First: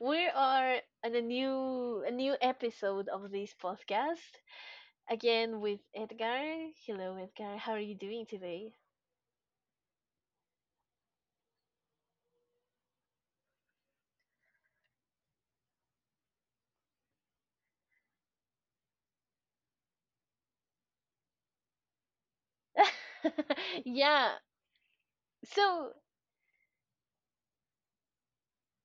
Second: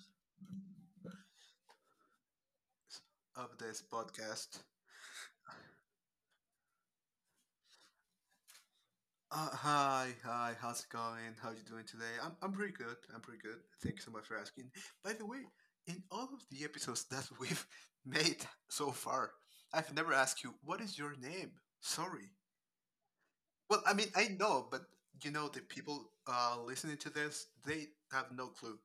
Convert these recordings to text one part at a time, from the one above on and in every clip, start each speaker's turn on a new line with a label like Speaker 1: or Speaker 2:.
Speaker 1: we are on a new episode of this
Speaker 2: Of this
Speaker 1: podcast
Speaker 2: podcast.
Speaker 1: again with Edgar. Hello, Edgar. How are you doing today?
Speaker 2: Hi, how's it going? How you doing today? I'm pretty good. I'm pretty good. Thank you so much for asking. By the way, in all of the episodes that we've made so far, I've never asked you, what is your name? Sorry. Well, I mean, I
Speaker 1: Yeah.
Speaker 2: know, but the
Speaker 1: So.
Speaker 2: people listening to this, they have no clue.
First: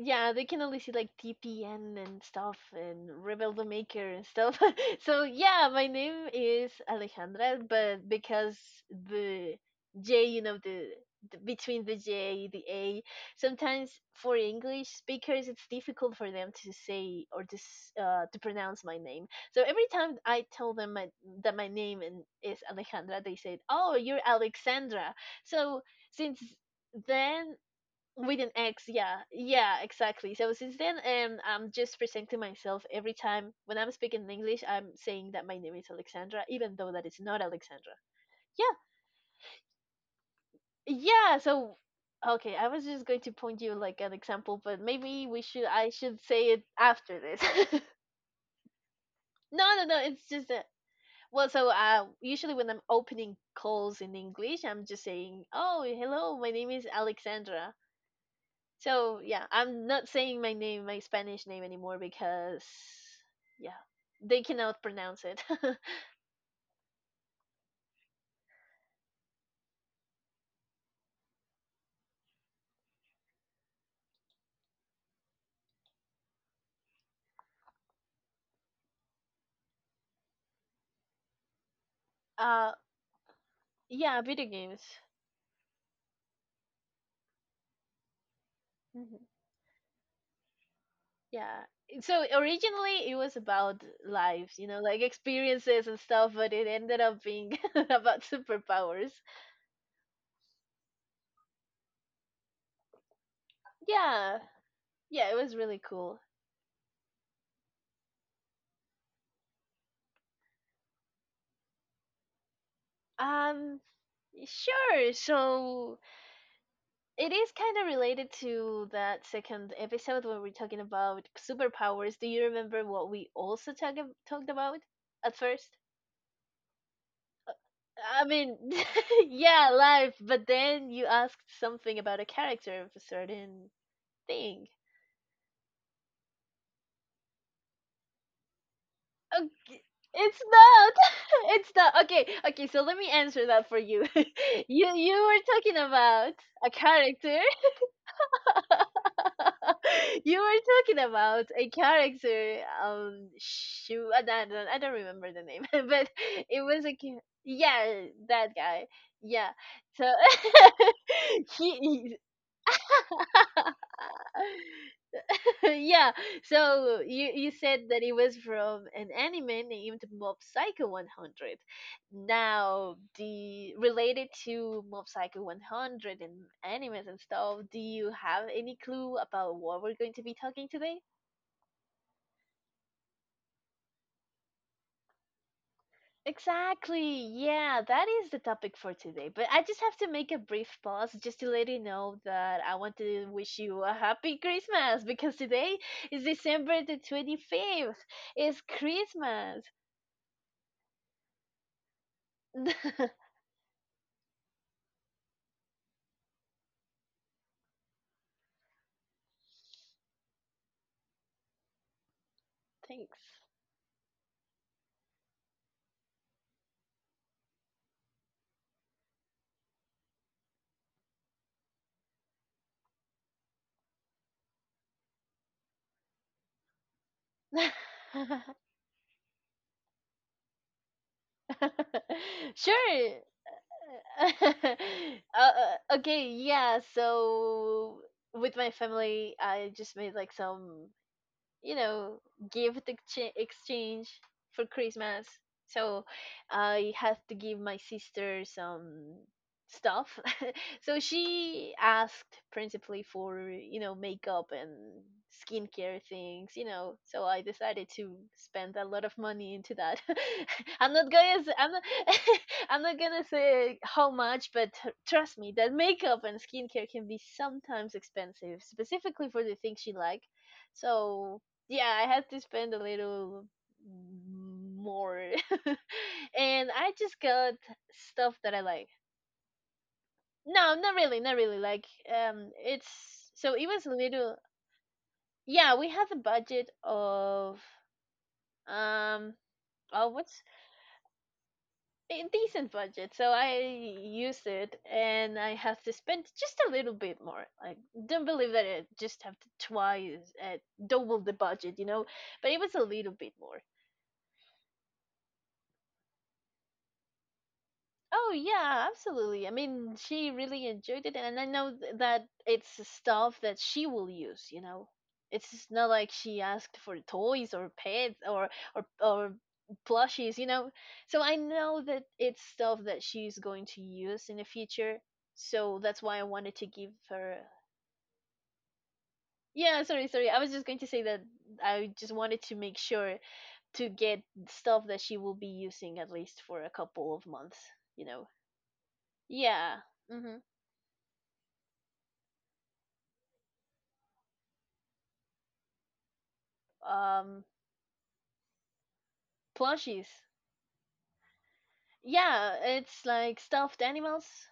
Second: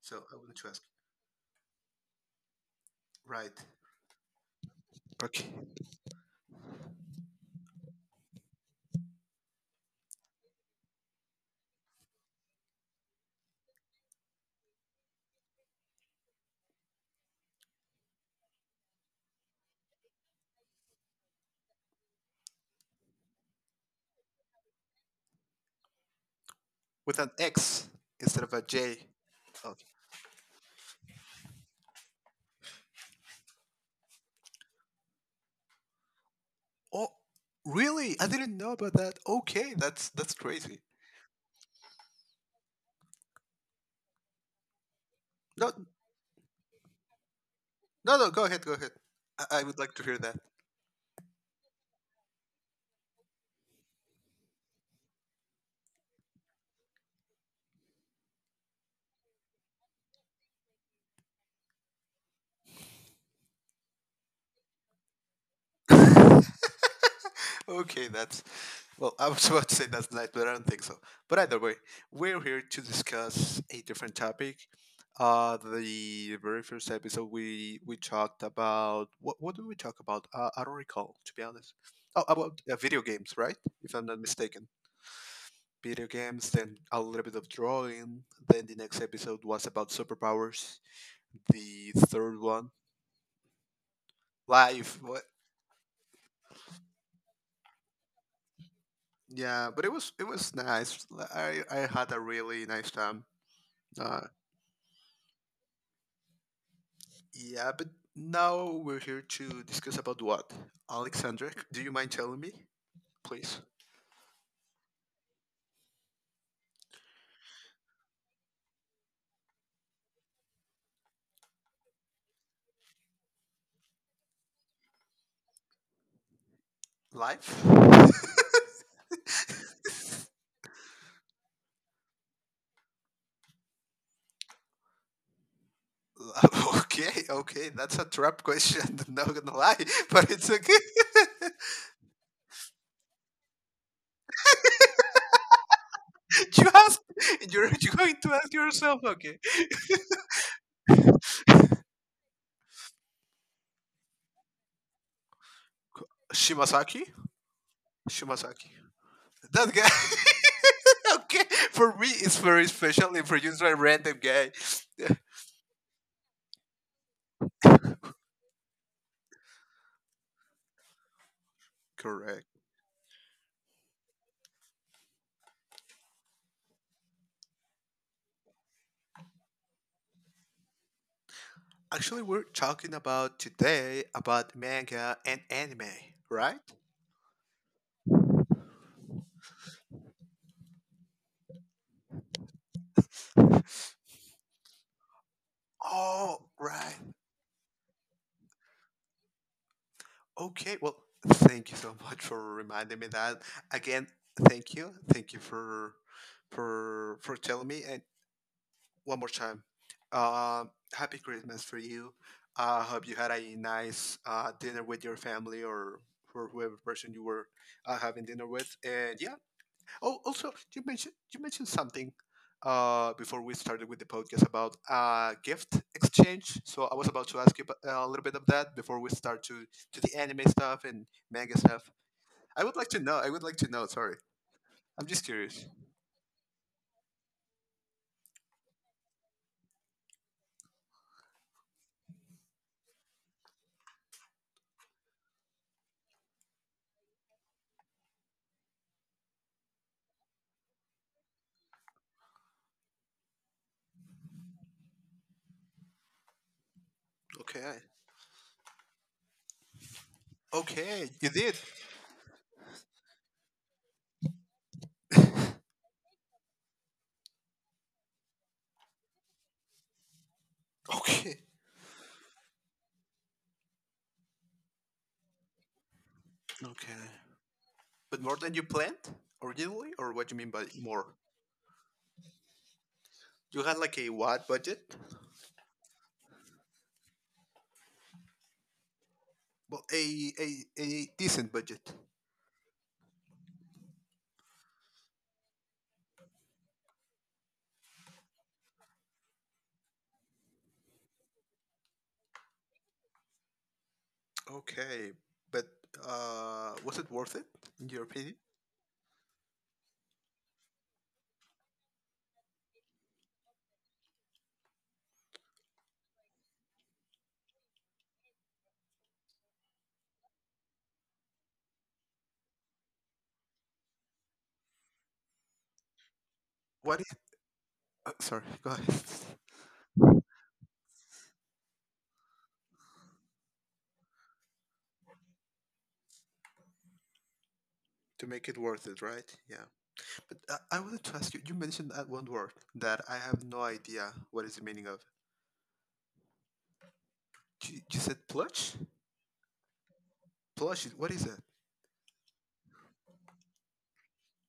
Speaker 2: So
Speaker 1: Yeah,
Speaker 2: I
Speaker 1: they
Speaker 2: wanted
Speaker 1: can
Speaker 2: to
Speaker 1: only
Speaker 2: ask.
Speaker 1: see like TPN and stuff and
Speaker 2: Right.
Speaker 1: Rebel the Maker and stuff. So
Speaker 2: Okay.
Speaker 1: yeah, my name is Alejandra, but because the J, the between the J, the A, sometimes for English speakers, it's difficult for them to say or to to pronounce my name. So every time I tell them that my name and is Alejandra, they said, "Oh, you're Alexandra." So since
Speaker 2: With an
Speaker 1: then
Speaker 2: X
Speaker 1: with
Speaker 2: instead
Speaker 1: an
Speaker 2: of a
Speaker 1: X,
Speaker 2: J.
Speaker 1: yeah,
Speaker 2: Oh.
Speaker 1: yeah, exactly. So since then, I'm just presenting myself every time when I'm speaking in English. I'm saying that my name is Alexandra, even though that
Speaker 2: Oh,
Speaker 1: it's not Alexandra.
Speaker 2: really? I didn't know
Speaker 1: Yeah,
Speaker 2: about that. Okay, that's crazy.
Speaker 1: yeah. So, okay, I was just going to point you like an example, but maybe we should
Speaker 2: No,
Speaker 1: I should say it after this.
Speaker 2: no, no. Go ahead, go ahead. I
Speaker 1: No,
Speaker 2: would
Speaker 1: no,
Speaker 2: like
Speaker 1: no.
Speaker 2: to hear
Speaker 1: It's just that. Well, so usually when I'm opening calls in English, I'm just saying, "Oh, hello, my name is Alexandra." So yeah, I'm not saying my name, my Spanish name anymore because yeah, they cannot pronounce it.
Speaker 2: that. Okay, that's well. I was about to say that's nice, but I don't think so. But either way, we're here to discuss a different topic. The very first episode we talked about what did we talk about? I don't recall, to be honest. Oh, about
Speaker 1: uh,
Speaker 2: video games, right? If I'm not
Speaker 1: yeah, video
Speaker 2: mistaken.
Speaker 1: games.
Speaker 2: Video games, then a little bit of drawing. Then the next
Speaker 1: Mhm.
Speaker 2: episode was about superpowers.
Speaker 1: Yeah.
Speaker 2: The
Speaker 1: So
Speaker 2: third one,
Speaker 1: originally it was about lives,
Speaker 2: life.
Speaker 1: like
Speaker 2: What?
Speaker 1: experiences and stuff, but it ended up being about superpowers.
Speaker 2: Yeah, but it was nice. I had a really nice time. Uh,
Speaker 1: Yeah. Yeah, it was really cool.
Speaker 2: yeah, but now we're here to discuss about what? Alexandre, do you mind telling me, please?
Speaker 1: Um, sure. So it is kind of related to that second episode where we're talking about superpowers. Do you remember what we also talked about at first?
Speaker 2: Life.
Speaker 1: I mean, yeah, life, but then you asked something about a character of a certain thing.
Speaker 2: Okay, okay, that's a trap question. I'm not gonna lie,
Speaker 1: Okay.
Speaker 2: but
Speaker 1: It's
Speaker 2: it's
Speaker 1: not.
Speaker 2: okay.
Speaker 1: It's not. Okay. Okay. So let me answer that for you. You were talking about
Speaker 2: you
Speaker 1: a
Speaker 2: ask,
Speaker 1: character.
Speaker 2: you're going to ask yourself, okay?
Speaker 1: You were talking about a character, Shu. I don't remember the name, but it was
Speaker 2: Shimasaki?
Speaker 1: yeah, that
Speaker 2: Shimasaki.
Speaker 1: guy. Yeah.
Speaker 2: That guy.
Speaker 1: So
Speaker 2: Okay.
Speaker 1: he,
Speaker 2: For me,
Speaker 1: he-
Speaker 2: it's very special introduced by random guy. Yeah,
Speaker 1: yeah. So you said that it was from an anime named Mob Psycho 100.
Speaker 2: correct.
Speaker 1: Now, the related to Mob Psycho 100 and animes and stuff, do you have any clue about what we're going to be talking today?
Speaker 2: Actually, we're talking about today about manga and anime, right?
Speaker 1: Exactly. Yeah, that is the topic for today. But I just have to make a brief pause just to let you know that I want to wish you a happy Christmas because today is
Speaker 2: Oh,
Speaker 1: December
Speaker 2: right.
Speaker 1: the 25th. It's Christmas.
Speaker 2: Okay. Well, thank you so much for reminding me that. Again, thank you. Thank you for telling me. And one more time. Uh, happy Christmas for you. I hope you
Speaker 1: Thanks.
Speaker 2: had a nice dinner with your family or for whoever person you were having dinner with. And yeah. Oh, also, you mentioned something before we started with the podcast about gift exchange. So I was about to ask you a little bit of that before we start to the anime stuff and manga stuff. I would like to
Speaker 1: Sure.
Speaker 2: know. I would like to know. Sorry,
Speaker 1: uh,
Speaker 2: I'm just curious.
Speaker 1: okay, yeah, so with my family, I just made like some, you know, gift exchange for Christmas. So I had to give my sister some stuff. So she asked principally for, makeup and skincare things, so I
Speaker 2: Okay.
Speaker 1: decided to spend a lot of money into that. I'm not
Speaker 2: Okay, you
Speaker 1: gonna s-
Speaker 2: did.
Speaker 1: I'm not, I'm not gonna say how much, but trust me that makeup and skincare can be sometimes expensive, specifically for the things she like.
Speaker 2: Okay.
Speaker 1: So yeah, I had to spend a little more. And I
Speaker 2: Okay.
Speaker 1: just got
Speaker 2: But
Speaker 1: stuff
Speaker 2: more than
Speaker 1: that I
Speaker 2: you
Speaker 1: like.
Speaker 2: planned originally, or what do you mean by
Speaker 1: No, not
Speaker 2: more?
Speaker 1: really, not really. Like, it's so
Speaker 2: You
Speaker 1: it
Speaker 2: had
Speaker 1: was a
Speaker 2: like a
Speaker 1: little.
Speaker 2: what budget?
Speaker 1: Yeah, we had a budget of, um,
Speaker 2: Well,
Speaker 1: oh,
Speaker 2: a
Speaker 1: what's
Speaker 2: a, a decent budget.
Speaker 1: a decent budget. So I used it, and I have to spend just a little bit more. Like, don't believe that I just have to twice at double the budget. But it was a little bit more.
Speaker 2: Okay, but was it worth it in your
Speaker 1: Oh
Speaker 2: opinion?
Speaker 1: yeah, absolutely. I mean, she really enjoyed it, and I know that it's stuff that she will use. You know, it's just not like she asked for toys or pets, or plushies. You know, so I know that it's stuff that she's going to use in the future. So that's why I wanted to give
Speaker 2: What is?
Speaker 1: her.
Speaker 2: Sorry, go ahead.
Speaker 1: Yeah, sorry, sorry. I was just going to say that I just wanted to make sure to get stuff that she will be using at least for a couple of months. You know.
Speaker 2: To make it worth it, right? Yeah.
Speaker 1: Yeah. Mm-hmm.
Speaker 2: But I wanted to ask you. You mentioned that one word that I have no idea what is the meaning of.
Speaker 1: um
Speaker 2: You said plush.
Speaker 1: Plushies.
Speaker 2: Plushies. What is it?
Speaker 1: Yeah, it's like stuffed animals.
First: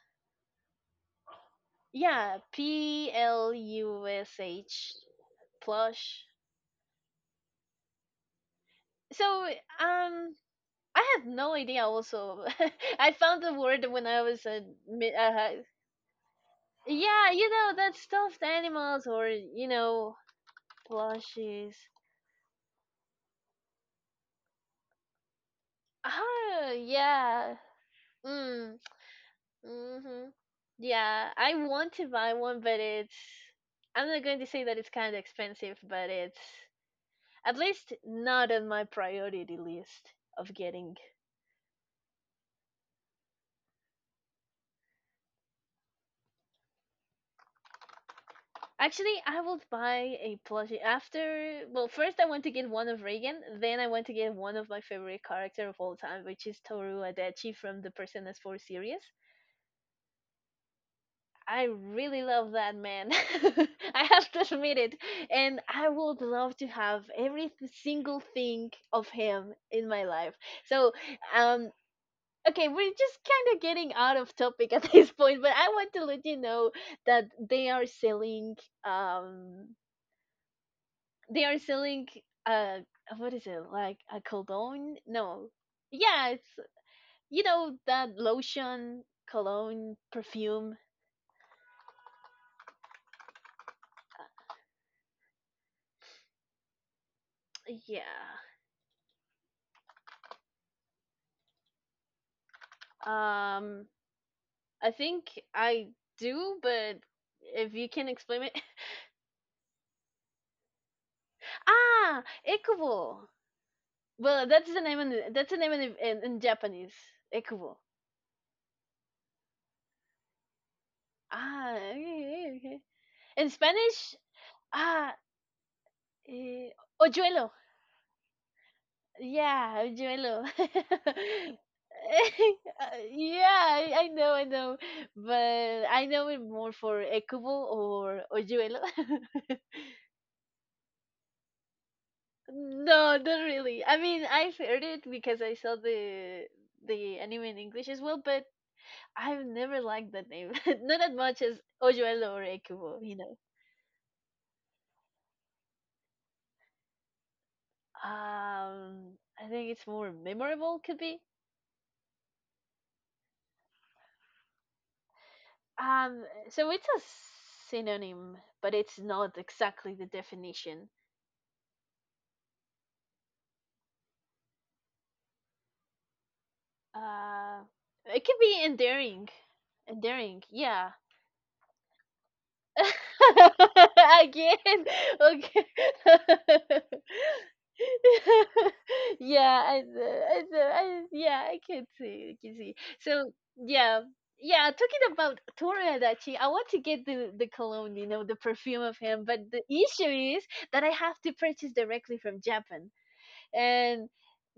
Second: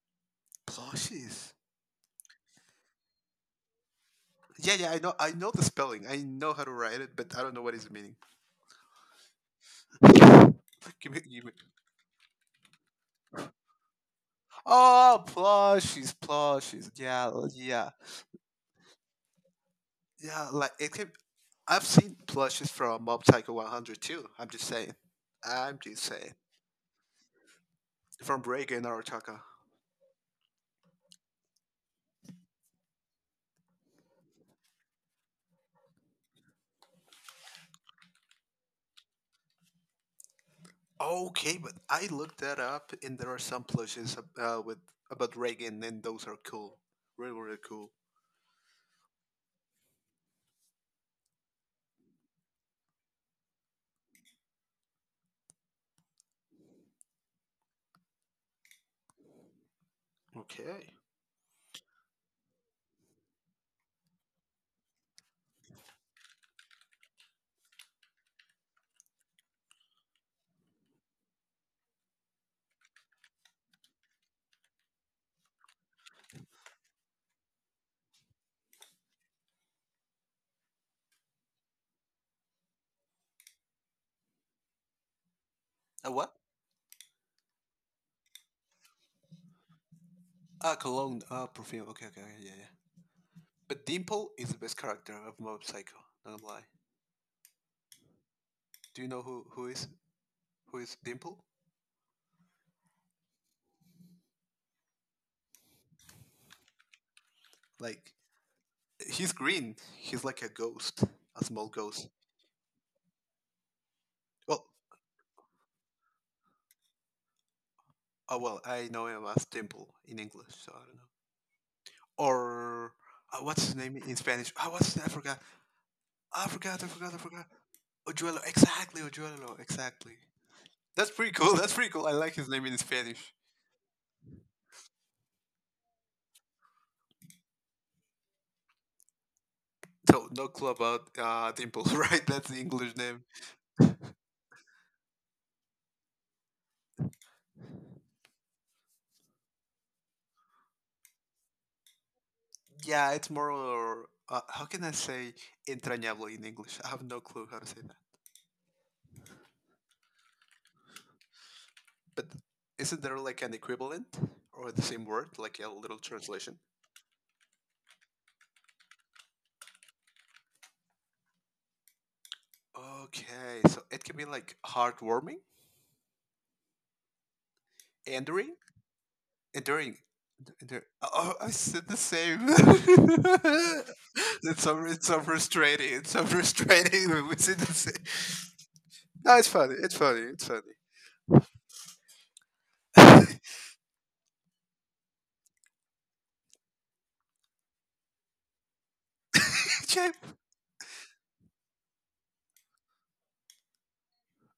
Speaker 2: Plushies.
Speaker 1: Yeah, P L U S
Speaker 2: Yeah, yeah.
Speaker 1: H,
Speaker 2: I know. I know the spelling. I
Speaker 1: plush.
Speaker 2: know how to write it, but I don't know what is the meaning.
Speaker 1: So um
Speaker 2: Give
Speaker 1: I
Speaker 2: me,
Speaker 1: had
Speaker 2: give me.
Speaker 1: no idea also. I found the word when I was mid
Speaker 2: Oh,
Speaker 1: uh, hi-
Speaker 2: plushies, plushies.
Speaker 1: yeah,
Speaker 2: Yeah, yeah,
Speaker 1: that stuffed animals, or,
Speaker 2: yeah. Like it can.
Speaker 1: plushies.
Speaker 2: I've seen plushies from Mob Psycho 100 too. I'm just saying. I'm just saying.
Speaker 1: Ah, yeah.
Speaker 2: From
Speaker 1: Mm.
Speaker 2: Reagan Arataka.
Speaker 1: Mhm. Yeah, I want to buy one, but it's I'm not going to say that it's kind of expensive, but it's at least not on my priority list of getting.
Speaker 2: Okay, but I looked that up, and there are some plushies with about Reagan, and those are cool. Really, really cool.
Speaker 1: Actually, I will buy a plushie after. Well, first I want to get one of Reagan, then I want to get one of my favorite character of all time, which is Toru Adachi from the Persona 4 series.
Speaker 2: Okay.
Speaker 1: I really love that man. I have to admit it. And I would love to have every single thing of him in my life. So, um, okay, we're just kind of getting out of topic at this point, but I want to let you know that um, they are selling, uh, what is it? Like a cologne? No.
Speaker 2: A
Speaker 1: Yeah,
Speaker 2: what?
Speaker 1: it's, that lotion, cologne,
Speaker 2: Ah,
Speaker 1: perfume.
Speaker 2: cologne. Ah, perfume. Okay, okay, okay, yeah, yeah. But Dimple is the best character of Mob Psycho. Not gonna lie.
Speaker 1: Yeah.
Speaker 2: Do you know who is Dimple?
Speaker 1: Um, I think I do, but if you can
Speaker 2: Like
Speaker 1: explain it,
Speaker 2: he's green. He's like a ghost, a small ghost.
Speaker 1: ekubo. Well,
Speaker 2: Well,
Speaker 1: that's the name in in Japanese, ekubo.
Speaker 2: oh well, I know him as Dimple in English, so I don't know.
Speaker 1: Ah, okay, okay.
Speaker 2: Or
Speaker 1: In
Speaker 2: what's his name
Speaker 1: Spanish,
Speaker 2: in Spanish? Ah, what's I
Speaker 1: ah,
Speaker 2: forgot. Ah, I
Speaker 1: eh,
Speaker 2: forgot. I forgot. I forgot.
Speaker 1: ojuelo.
Speaker 2: Ojuelo. Exactly. Ojuelo.
Speaker 1: Yeah,
Speaker 2: Exactly.
Speaker 1: ojuelo.
Speaker 2: That's pretty cool. That's pretty cool. I like his name in Spanish.
Speaker 1: Yeah, I know, but I know it more for ekubo or ojuelo.
Speaker 2: So no clue about Dimple, right? That's the English
Speaker 1: No,
Speaker 2: name.
Speaker 1: not really. I mean, I've heard it because I saw the anime in English as well, but I've never liked that name. Not as much as Ojoello or Ekubo,
Speaker 2: Yeah,
Speaker 1: you
Speaker 2: it's
Speaker 1: know.
Speaker 2: more. How can I say entrañable in English? I have no clue how to say that.
Speaker 1: Um, I think it's more memorable, could be.
Speaker 2: But isn't there like an equivalent or the same word, like a little
Speaker 1: Um,
Speaker 2: translation?
Speaker 1: so it's a synonym, but it's not exactly the definition.
Speaker 2: Okay, so it can be like heartwarming,
Speaker 1: Uh, it could
Speaker 2: enduring,
Speaker 1: be endearing.
Speaker 2: enduring.
Speaker 1: Endearing, yeah.
Speaker 2: Oh, I said the same. it's
Speaker 1: Again,
Speaker 2: so it's so
Speaker 1: okay.
Speaker 2: frustrating. It's so frustrating that we said the same. No,
Speaker 1: Yeah,
Speaker 2: it's funny. It's funny. It's funny.
Speaker 1: yeah, I can see. So yeah, yeah. Talking about Torad, actually, I want to get the cologne, the perfume of him. But the issue
Speaker 2: Jap-
Speaker 1: is that I have to purchase directly from Japan, and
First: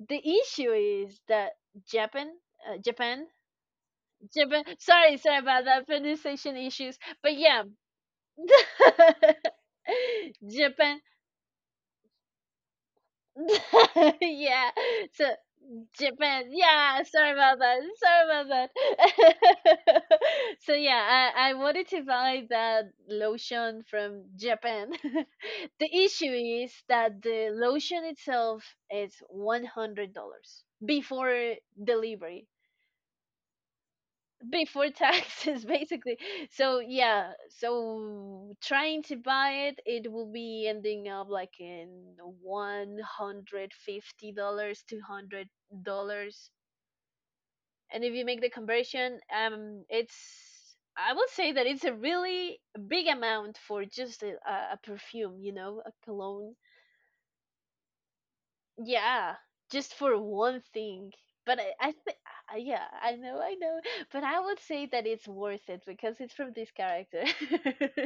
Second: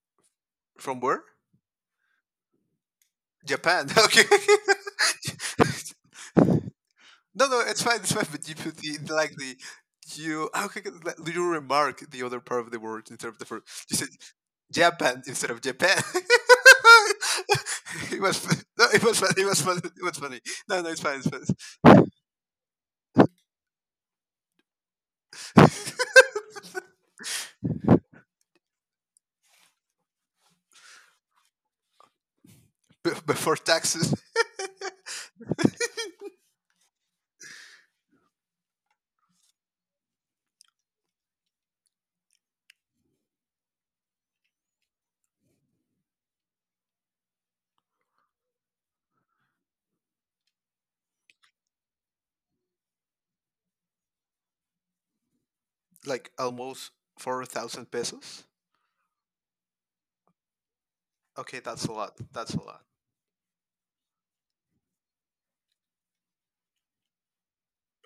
Speaker 1: the issue
Speaker 2: From
Speaker 1: is
Speaker 2: where?
Speaker 1: that Japan, uh, Japan,
Speaker 2: Japan. Okay.
Speaker 1: Japan. Sorry, sorry about that pronunciation issues. But
Speaker 2: No, no,
Speaker 1: yeah,
Speaker 2: it's fine, it's fine. But you put like the you how can,
Speaker 1: Japan.
Speaker 2: like, you remark the other part of the word instead of the first? You said
Speaker 1: Yeah.
Speaker 2: Japan
Speaker 1: So
Speaker 2: instead of Japan.
Speaker 1: Japan. Yeah, sorry about that.
Speaker 2: it
Speaker 1: Sorry about
Speaker 2: was No, it was fun. It was fun. It was
Speaker 1: that.
Speaker 2: funny.
Speaker 1: So
Speaker 2: No, no, it's fine. It's
Speaker 1: yeah,
Speaker 2: fine.
Speaker 1: I wanted to buy that lotion from Japan. The issue is that the lotion itself is $100 before delivery.
Speaker 2: Before taxes,
Speaker 1: Before taxes, basically. So yeah, so trying to buy it, it will be ending up like in $150, $200. And if you make the comparison, it's I would say that it's a really big amount for just a perfume, a
Speaker 2: like
Speaker 1: cologne.
Speaker 2: almost 4,000 pesos.
Speaker 1: Yeah, just for one thing. But
Speaker 2: Okay,
Speaker 1: i,
Speaker 2: that's a
Speaker 1: I
Speaker 2: lot.
Speaker 1: think.
Speaker 2: That's a lot.
Speaker 1: Yeah, I know. But I would say that it's worth it because it's from this character.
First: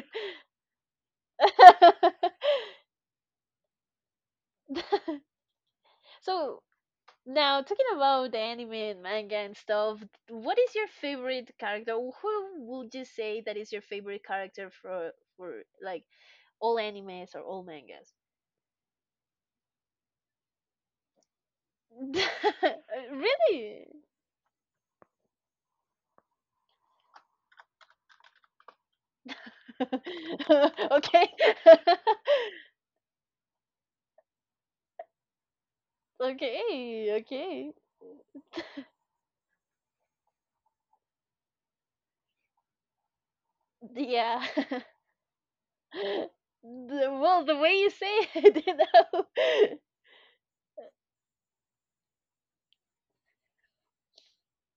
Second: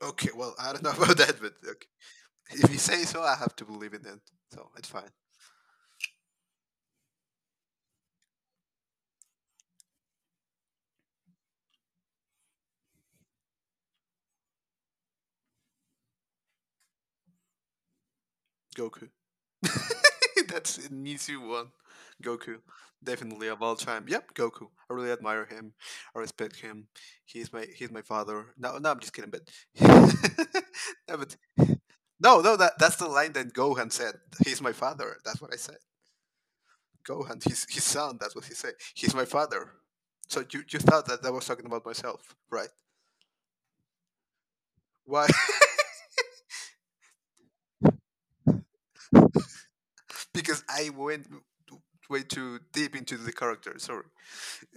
Speaker 2: Okay, well, I don't know about that, but okay. If you say so, I have to believe in it. So it's fine.
Speaker 1: So. Now, talking about the anime and manga and stuff, what is your favorite character? Who would you say that is your favorite character for, like, all animes or all mangas?
Speaker 2: Goku. That's Nitsu one. Goku. Definitely of all
Speaker 1: Really?
Speaker 2: time. Yep, Goku. I really admire him. I respect him. He's my father. No, no, I'm just kidding, but no,
Speaker 1: Okay.
Speaker 2: but no, no, that's the line that Gohan said. He's my father. That's what I said.
Speaker 1: Okay.
Speaker 2: Gohan, his
Speaker 1: Okay.
Speaker 2: his son, that's what he said. He's my father. So you thought that I was talking about myself, right?
Speaker 1: Yeah.
Speaker 2: Why?
Speaker 1: Well, the way you say it, you
Speaker 2: Because I went way too deep into the character, sorry.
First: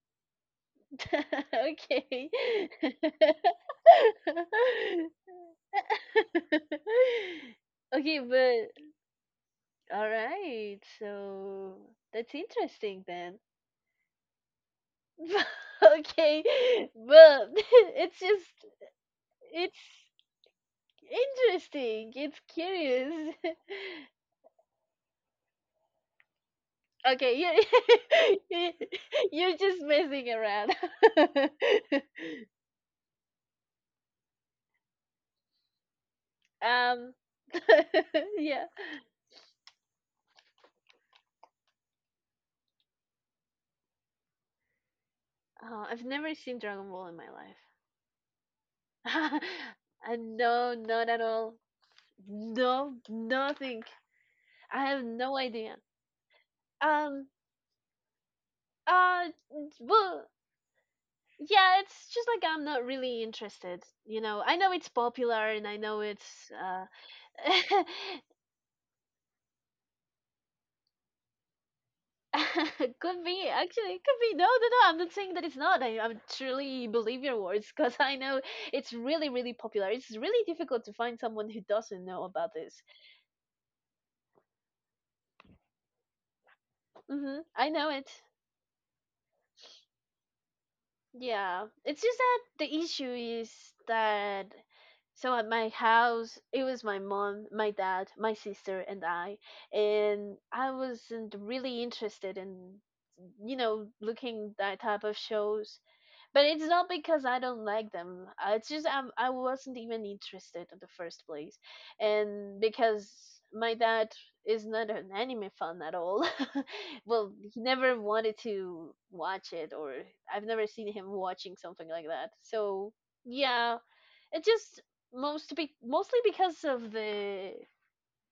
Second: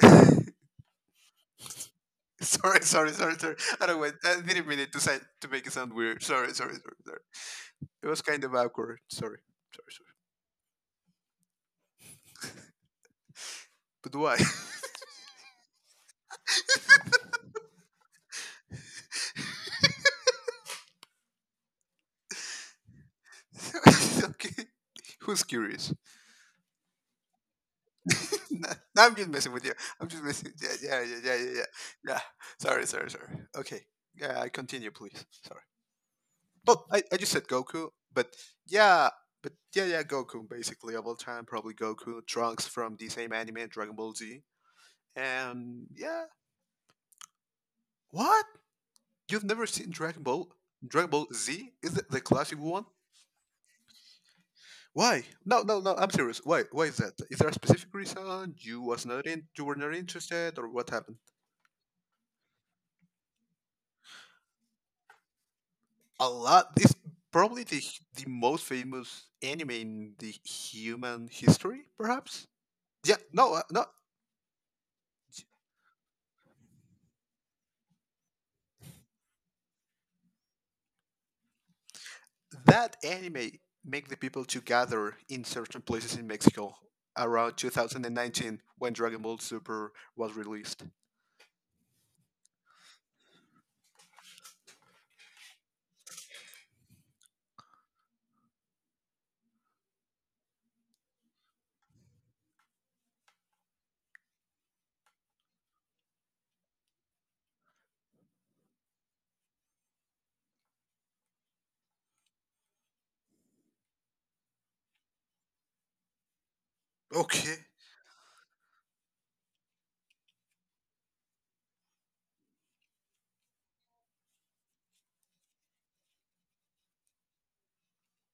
Speaker 1: know.
Speaker 2: Sorry, sorry, sorry, sorry. I don't Wait. I didn't mean it
Speaker 1: Okay.
Speaker 2: to make it sound weird. Sorry, sorry, sorry, sorry. It
Speaker 1: Okay,
Speaker 2: was kind of
Speaker 1: but
Speaker 2: awkward. Sorry, sorry, sorry.
Speaker 1: all right. So that's interesting then.
Speaker 2: But why?
Speaker 1: Okay, but it's interesting. It's curious.
Speaker 2: Okay. Who's curious?
Speaker 1: Okay, you
Speaker 2: No,
Speaker 1: you-
Speaker 2: I'm just messing
Speaker 1: you're
Speaker 2: with you.
Speaker 1: just
Speaker 2: I'm just
Speaker 1: messing
Speaker 2: messing.
Speaker 1: around.
Speaker 2: Yeah, yeah, yeah, yeah, yeah, yeah. Yeah. Sorry, sorry, sorry. Okay. Yeah, I continue, please. Sorry. Well, I,
Speaker 1: Um,
Speaker 2: I just said Goku, but
Speaker 1: yeah.
Speaker 2: yeah, Goku basically all the time. Probably Goku, Trunks from the same anime, Dragon Ball Z,
Speaker 1: Oh,
Speaker 2: and
Speaker 1: I've
Speaker 2: yeah.
Speaker 1: never seen Dragon Ball in my
Speaker 2: What? You've
Speaker 1: life.
Speaker 2: never seen Dragon Ball?
Speaker 1: No,
Speaker 2: Dragon
Speaker 1: not at
Speaker 2: Ball
Speaker 1: all.
Speaker 2: Z? Is it the classic one?
Speaker 1: No, nothing. I have
Speaker 2: Why?
Speaker 1: no
Speaker 2: No,
Speaker 1: idea.
Speaker 2: no, no. I'm serious. Why? Why is that?
Speaker 1: Um,
Speaker 2: Is there a specific reason you was not
Speaker 1: uh,
Speaker 2: in? You were not
Speaker 1: well,
Speaker 2: interested, or what happened?
Speaker 1: yeah, it's just like I'm not really interested. You know, I know it's popular, and I know
Speaker 2: A lot. It's probably the the most famous anime in the human history, perhaps. Yeah.
Speaker 1: could be,
Speaker 2: No, no.
Speaker 1: actually, it could be. No, no, no, I'm not saying that it's not. I truly believe your words because I know it's really, really popular. It's really difficult to find someone who doesn't know about this.
Speaker 2: That anime make the people to gather in certain places in Mexico
Speaker 1: Mm-hmm,
Speaker 2: around
Speaker 1: I know it.
Speaker 2: 2019 when Dragon Ball Super was released.
Speaker 1: Yeah, it's just that the issue is that, so, at my house it was my mom, my dad, my sister, and I wasn't really interested in, looking that type of shows, but it's not because I don't like them. It's just I wasn't even interested in the first place. And because my dad is not an anime fan at all, well,
Speaker 2: Okay.
Speaker 1: he never wanted to watch it, or I've never seen him watching something like that. So, yeah, it just mostly because of the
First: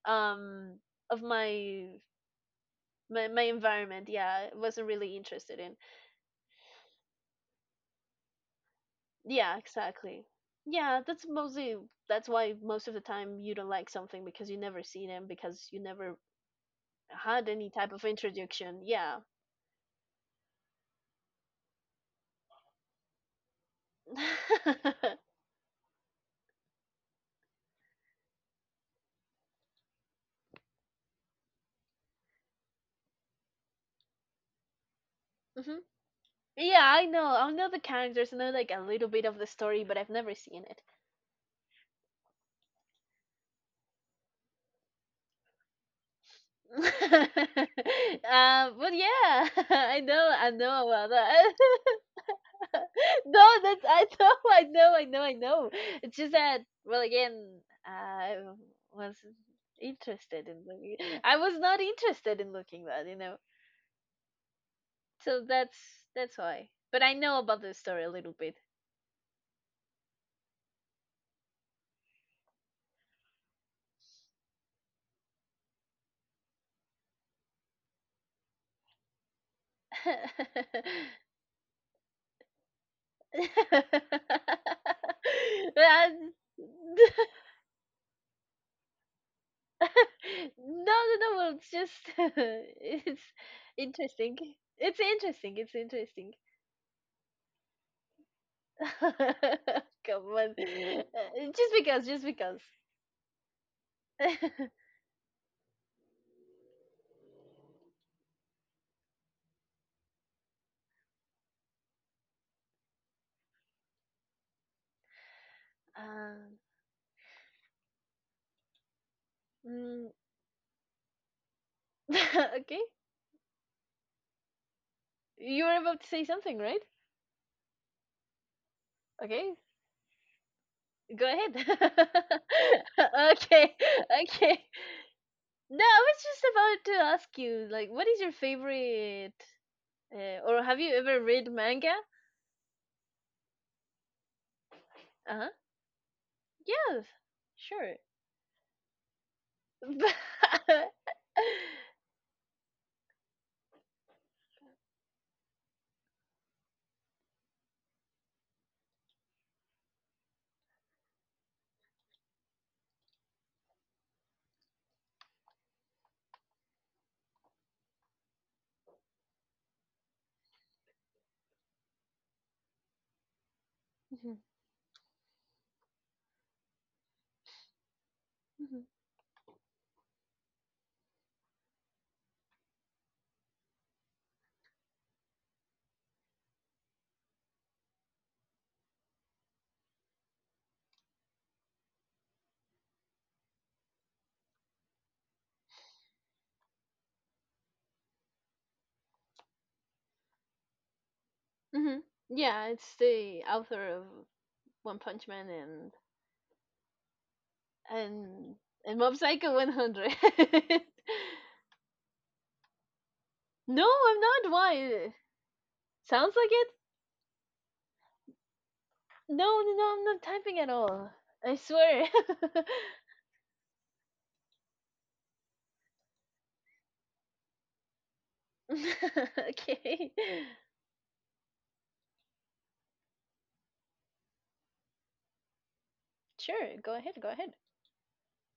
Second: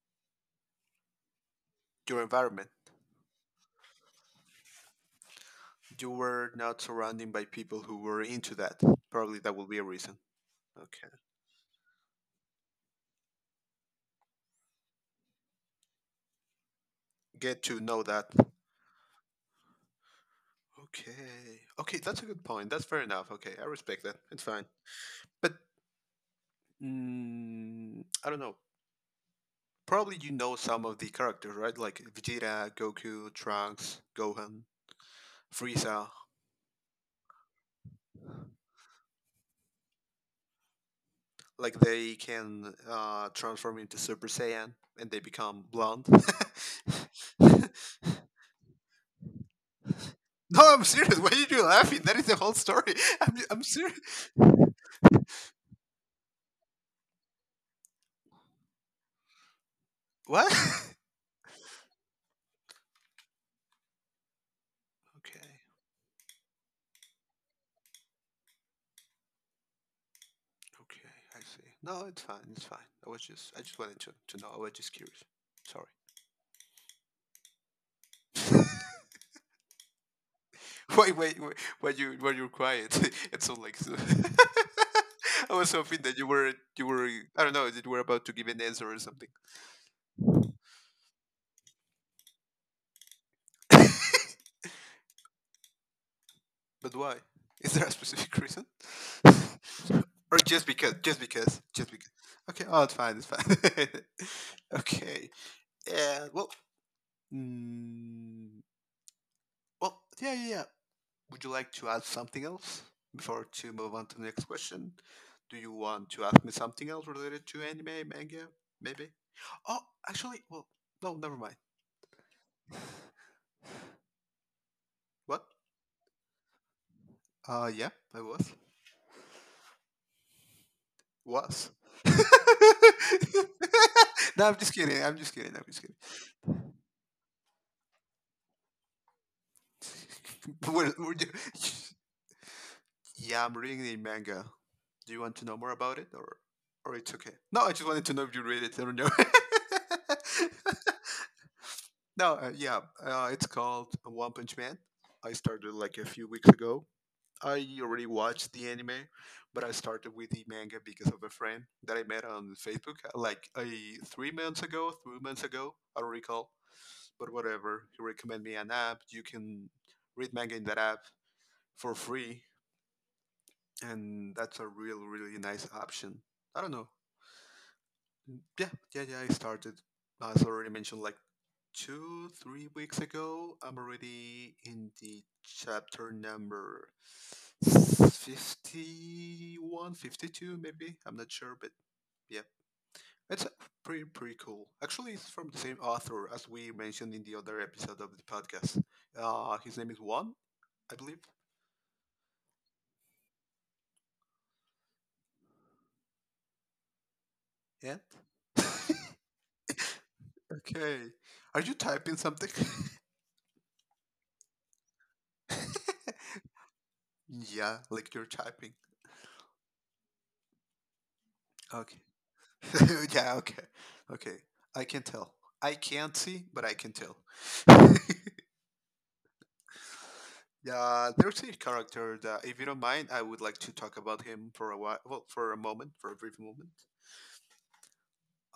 Speaker 1: um of my
Speaker 2: Your environment.
Speaker 1: my my environment. Yeah, I wasn't really interested in.
Speaker 2: You were not surrounded by people who were into that. Probably that
Speaker 1: Yeah,
Speaker 2: will be a reason.
Speaker 1: exactly. Yeah,
Speaker 2: Okay.
Speaker 1: that's why most of the time you don't like something because you never see them because you never had
Speaker 2: Get
Speaker 1: any
Speaker 2: to
Speaker 1: type
Speaker 2: know
Speaker 1: of
Speaker 2: that.
Speaker 1: introduction. Yeah.
Speaker 2: Okay. Okay, that's a good point. That's fair enough. Okay, I respect that. It's fine. But I don't know. Probably you know some of the characters, right? Like Vegeta, Goku, Trunks, Gohan,
Speaker 1: Hmm.
Speaker 2: Frieza.
Speaker 1: Yeah, I know. I know the characters. I know like a little bit of the story, but I've never seen it.
Speaker 2: Like they can transform into Super Saiyan, and they become blonde.
Speaker 1: But yeah, I know. I
Speaker 2: No, I'm
Speaker 1: know about
Speaker 2: serious. Why are
Speaker 1: that.
Speaker 2: you laughing? That is the whole story. I'm,
Speaker 1: No,
Speaker 2: I'm
Speaker 1: that's
Speaker 2: serious. What?
Speaker 1: I know. It's just that, well, again, I was interested in
Speaker 2: Okay.
Speaker 1: looking. I was not interested in looking that, So that's why. But I know about the story a little bit.
Speaker 2: Okay. I see. No, it's fine. It's fine. I just wanted to know. I was just curious. Sorry. why, why, why, why why you're quiet? It's so like. I was hoping
Speaker 1: That-
Speaker 2: that you were, you
Speaker 1: no,
Speaker 2: were, I don't know, that you were about to give an answer or something.
Speaker 1: no, no. Well, it's just it's interesting. It's interesting.
Speaker 2: But why? Is there a specific reason?
Speaker 1: Come
Speaker 2: Or
Speaker 1: on.
Speaker 2: just because? Just because?
Speaker 1: Just
Speaker 2: Just
Speaker 1: because,
Speaker 2: because?
Speaker 1: just because.
Speaker 2: Okay. Oh, it's fine. It's fine. Okay. Yeah. Well. Mm, well. Yeah. Yeah. Yeah. Would you like to add something else before to move on to the next question? Do you want to ask me
Speaker 1: Um,
Speaker 2: something else related to anime, manga, maybe? Oh,
Speaker 1: mm,
Speaker 2: actually, well, no, never mind.
Speaker 1: okay.
Speaker 2: What?
Speaker 1: You were about to say something, right?
Speaker 2: Yeah, I was.
Speaker 1: Okay, go ahead.
Speaker 2: Was.
Speaker 1: Okay,
Speaker 2: No, I'm
Speaker 1: okay.
Speaker 2: just kidding. I'm just kidding. I'm just
Speaker 1: No,
Speaker 2: kidding.
Speaker 1: I was just about to ask you, like, what is your favorite, or have you
Speaker 2: we're, we're,
Speaker 1: ever
Speaker 2: ju-
Speaker 1: read manga?
Speaker 2: Yeah, I'm reading the manga. Do you want to
Speaker 1: Uh-huh.
Speaker 2: know more about it, or
Speaker 1: Yes,
Speaker 2: it's okay? No, I just
Speaker 1: sure.
Speaker 2: wanted to know if you read it. I don't know. No, yeah, it's called One Punch Man. I started like a few weeks ago. I already watched the anime, but I started with the manga because of a friend that I met on Facebook like a three months ago, 3 months ago. I don't recall, but whatever. He recommended me an app. You can read manga in that app for free,
Speaker 1: Mhm,
Speaker 2: and that's a really nice option. I don't know. Yeah,
Speaker 1: mhm,
Speaker 2: yeah, yeah, I started, as already mentioned, like 2-3 weeks ago. I'm already in the chapter number 51, 52, maybe. I'm not sure, but yeah, it's pretty cool. Actually, it's from the same author as we mentioned in the other episode of the podcast. His name is Juan, I believe.
Speaker 1: mhm. Yeah, it's the author of One Punch Man and
Speaker 2: Yeah.
Speaker 1: and and Mob Psycho 100.
Speaker 2: Okay. Are you typing something?
Speaker 1: No, I'm not. Why? Sounds like it.
Speaker 2: Yeah, like you're typing.
Speaker 1: No, No, I'm not typing at all. I
Speaker 2: Okay.
Speaker 1: swear.
Speaker 2: Yeah, okay. Okay. I can tell. I can't see, but I can tell.
Speaker 1: okay.
Speaker 2: yeah, There's a character that, if you don't mind, I would like to talk about him for a while. Well, for a moment, for a brief moment.
Speaker 1: Sure. Go ahead. Go ahead.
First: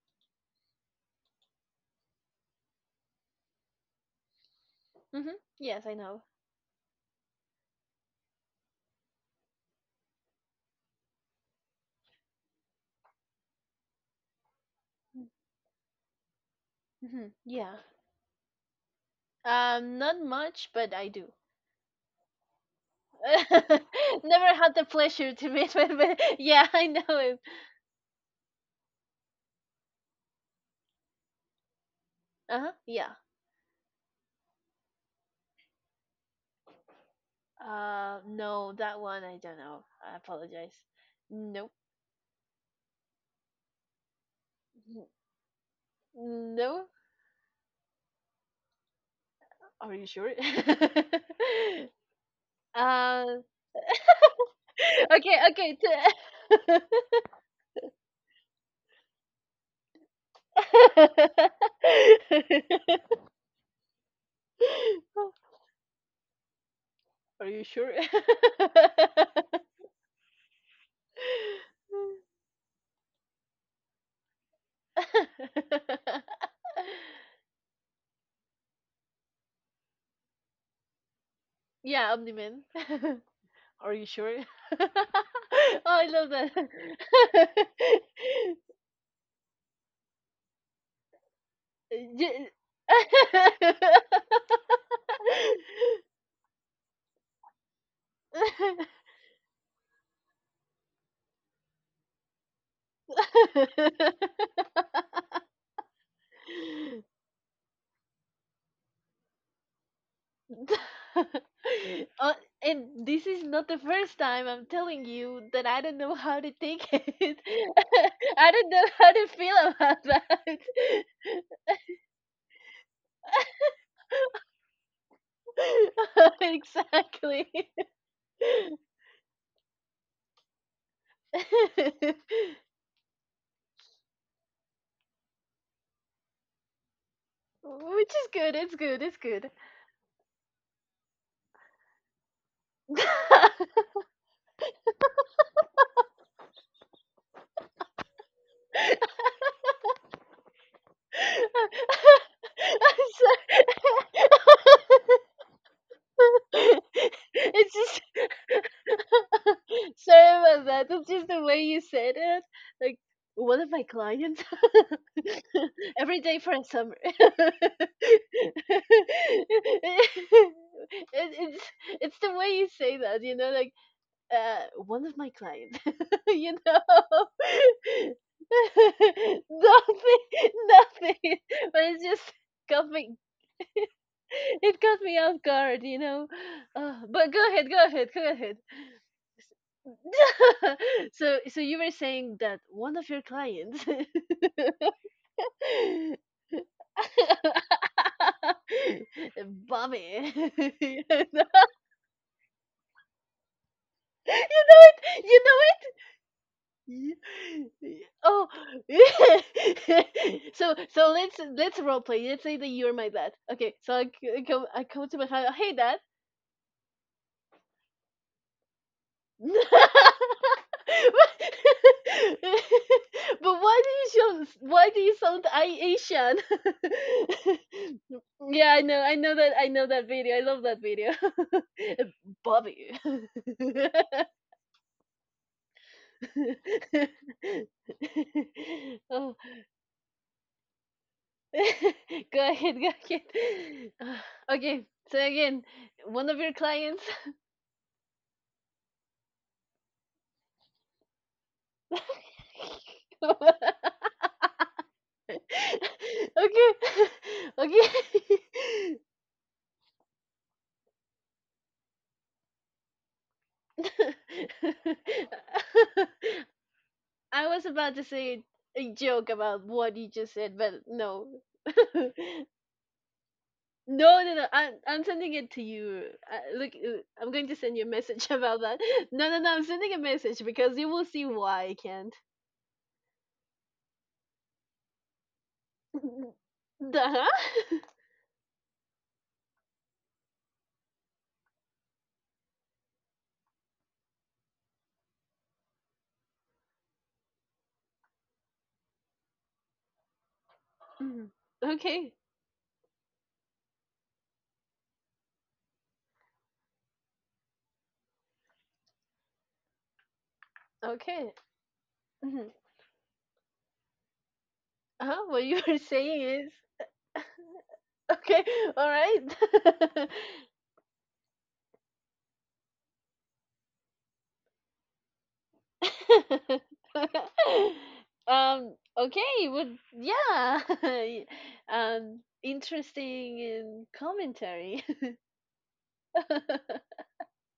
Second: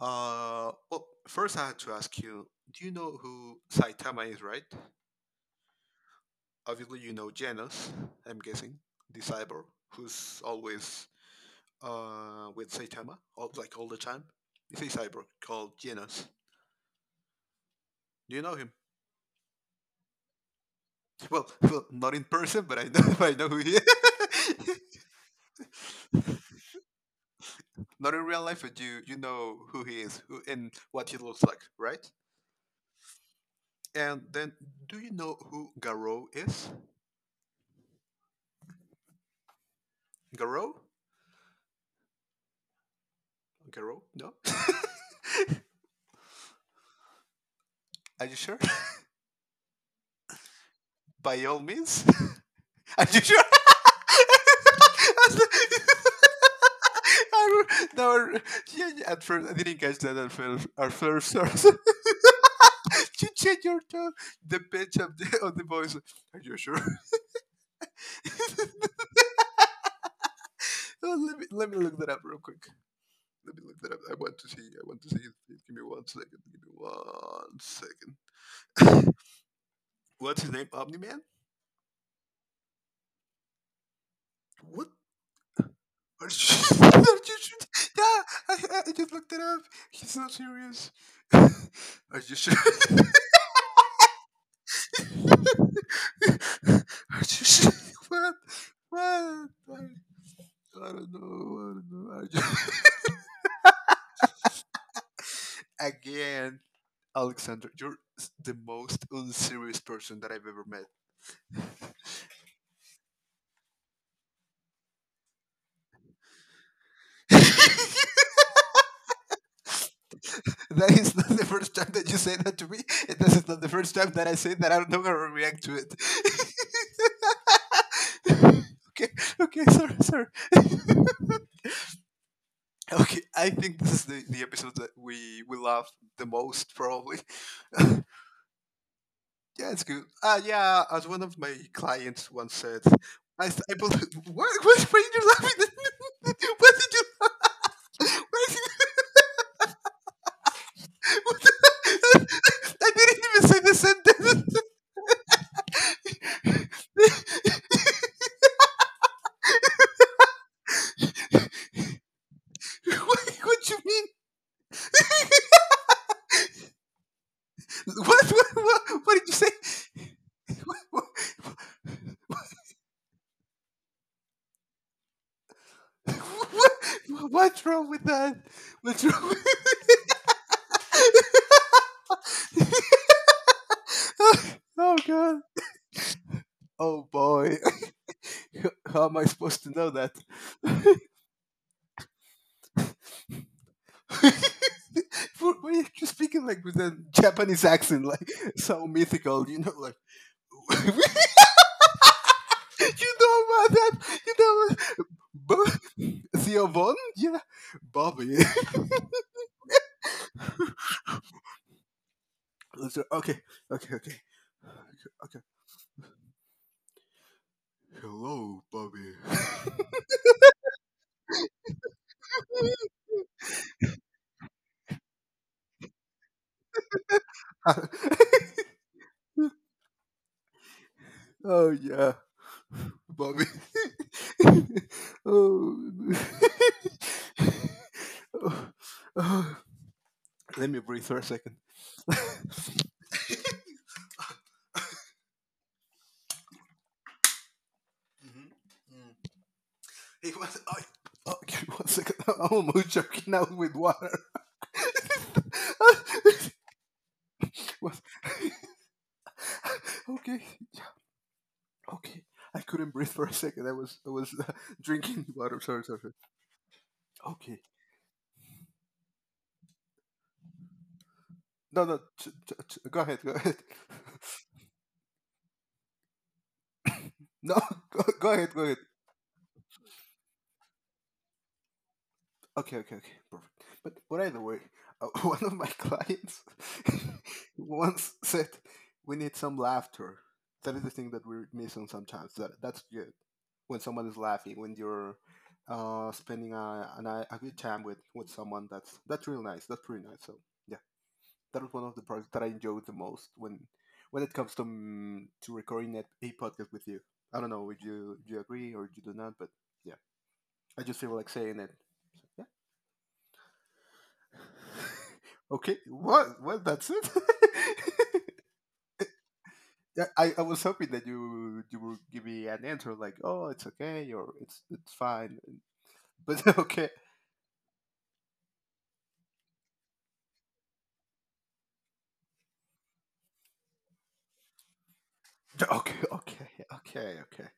Speaker 2: First I had to ask you, do you know who Saitama is, right?
Speaker 1: Mhm. Yes, I know.
Speaker 2: Obviously, you know Genos, I'm guessing, the cyborg who's always, with Saitama, all the time. It's a cyborg called Genos.
Speaker 1: Mhm. Yeah.
Speaker 2: Do you know him?
Speaker 1: Not much, but I do.
Speaker 2: Well, well, not in person, but I know I know who he is.
Speaker 1: Never had the pleasure to meet with, but yeah, I know it.
Speaker 2: Not in real life, but you know who he is, who and what he looks like, right?
Speaker 1: Uh huh. Yeah.
Speaker 2: And then, do you know who Garou is?
Speaker 1: No, that one I don't know. I
Speaker 2: Garou?
Speaker 1: apologize. Nope.
Speaker 2: Garou? No.
Speaker 1: No?
Speaker 2: Are you sure?
Speaker 1: Are you sure?
Speaker 2: By all means. Are you
Speaker 1: Uh,
Speaker 2: sure?
Speaker 1: okay.
Speaker 2: I re- no, I re- Yeah, yeah, at first I didn't catch that at first. At first, You change your tone, the pitch of the voice. Are you sure?
Speaker 1: Are you sure?
Speaker 2: Oh, let me look that up real quick. Let me look that up. I want to see. I want to see his face. Give me 1 second. Give me 1 second. What's his name? Omni Man.
Speaker 1: Yeah, Omniman. Are you sure?
Speaker 2: What?
Speaker 1: Oh, I
Speaker 2: Are
Speaker 1: love that.
Speaker 2: you, are you sure? Yeah, I, I just looked it up. He's not serious. Are you sure? Are you sure? What? What? I don't know. I don't know. Are you...
Speaker 1: Ye-
Speaker 2: Again, Alexander, you're the most unserious person that I've ever met.
Speaker 1: Uh, and this is not the first time I'm telling you that I don't know how to take it.
Speaker 2: that
Speaker 1: I don't know how to feel about
Speaker 2: is not the first time that you say that to me. And This is not the first time that I say that. I'm not gonna react to it.
Speaker 1: that.
Speaker 2: okay, okay, sorry, sorry.
Speaker 1: Exactly.
Speaker 2: Okay, I think this is the episode that we will laugh the most, probably. yeah,
Speaker 1: Which is good. It's good.
Speaker 2: It's good. Ah, yeah, as one of my clients once said,
Speaker 1: I'm
Speaker 2: I believe. What, why are you laughing? What did you laugh? Why did you, what, the- I didn't even say
Speaker 1: sorry.
Speaker 2: the sentence. what,
Speaker 1: It's just Sorry about that. It's just the way you said it. Like one
Speaker 2: what
Speaker 1: of
Speaker 2: you
Speaker 1: my
Speaker 2: mean?
Speaker 1: clients every day for a summer.
Speaker 2: What, what did you say? What,
Speaker 1: It's the way you say that. You know, like one of my clients. you
Speaker 2: what,
Speaker 1: know.
Speaker 2: what, what's wrong with that? What's wrong with
Speaker 1: nothing, nothing. But it just got me.
Speaker 2: Oh,
Speaker 1: It
Speaker 2: oh
Speaker 1: got me
Speaker 2: God.
Speaker 1: off guard, you know.
Speaker 2: Oh,
Speaker 1: But
Speaker 2: boy.
Speaker 1: go ahead.
Speaker 2: How am I supposed to know that? Why
Speaker 1: So you were saying that one of your clients.
Speaker 2: why are you speaking like with a Japanese accent? Like, so mythical, you know? Like,
Speaker 1: Bobby.
Speaker 2: you
Speaker 1: you know
Speaker 2: know about that? You
Speaker 1: it
Speaker 2: know
Speaker 1: You know
Speaker 2: about
Speaker 1: it.
Speaker 2: Theo Von?
Speaker 1: Y-
Speaker 2: Yeah. Bobby.
Speaker 1: oh. So let's role play. Let's say that you're
Speaker 2: let
Speaker 1: my dad.
Speaker 2: Okay,
Speaker 1: Okay,
Speaker 2: okay,
Speaker 1: so
Speaker 2: okay.
Speaker 1: I come. I come to my
Speaker 2: Okay.
Speaker 1: father. Hey dad.
Speaker 2: Hello, Bobby.
Speaker 1: But why do you sound, why do you sound Asian? Yeah, I know that video. I love that video,
Speaker 2: Oh, yeah,
Speaker 1: Bobby.
Speaker 2: Bobby. oh. oh.
Speaker 1: Oh,
Speaker 2: Oh. Let me breathe for a 2nd.
Speaker 1: go ahead. Okay, so again, one of your clients.
Speaker 2: It was. Oh, oh, give me 1 second. I'm almost choking out with water.
Speaker 1: okay okay
Speaker 2: Okay. Okay. I couldn't breathe for a second. I was drinking water. Sorry, sorry, sorry.
Speaker 1: I
Speaker 2: Okay.
Speaker 1: was about to say a joke about what you just said, but no.
Speaker 2: No, no.
Speaker 1: No.
Speaker 2: Go ahead. Go ahead.
Speaker 1: No am. I'm sending it to you. Look, I'm going
Speaker 2: no,
Speaker 1: to send you a
Speaker 2: go,
Speaker 1: message
Speaker 2: Go ahead. Go
Speaker 1: about
Speaker 2: ahead.
Speaker 1: that. No no no I'm sending a message because you will see why I can't.
Speaker 2: Okay, okay, okay. Perfect. But either way, one of my clients
Speaker 1: Duh.
Speaker 2: once said, "We need some laughter." That is the thing that we're missing sometimes. That's good when someone is laughing when you're spending a good time with someone. That's real nice. That's pretty nice. So yeah.
Speaker 1: Mhm.
Speaker 2: That was one of the
Speaker 1: okay
Speaker 2: projects that I enjoyed the most when it comes to to recording a podcast with you. I don't know if you agree or you do not, but yeah, I just feel like
Speaker 1: okay.
Speaker 2: saying it. Yeah.
Speaker 1: Mhm. Uh-huh. What you
Speaker 2: Okay.
Speaker 1: were saying
Speaker 2: What?
Speaker 1: is
Speaker 2: Well, that's it.
Speaker 1: okay, all right.
Speaker 2: Yeah, I was hoping that you would give me an answer like, oh, it's okay or it's fine, but okay,
Speaker 1: um okay, well, yeah. Um, interesting and commentary.
Speaker 2: okay, okay, okay, okay,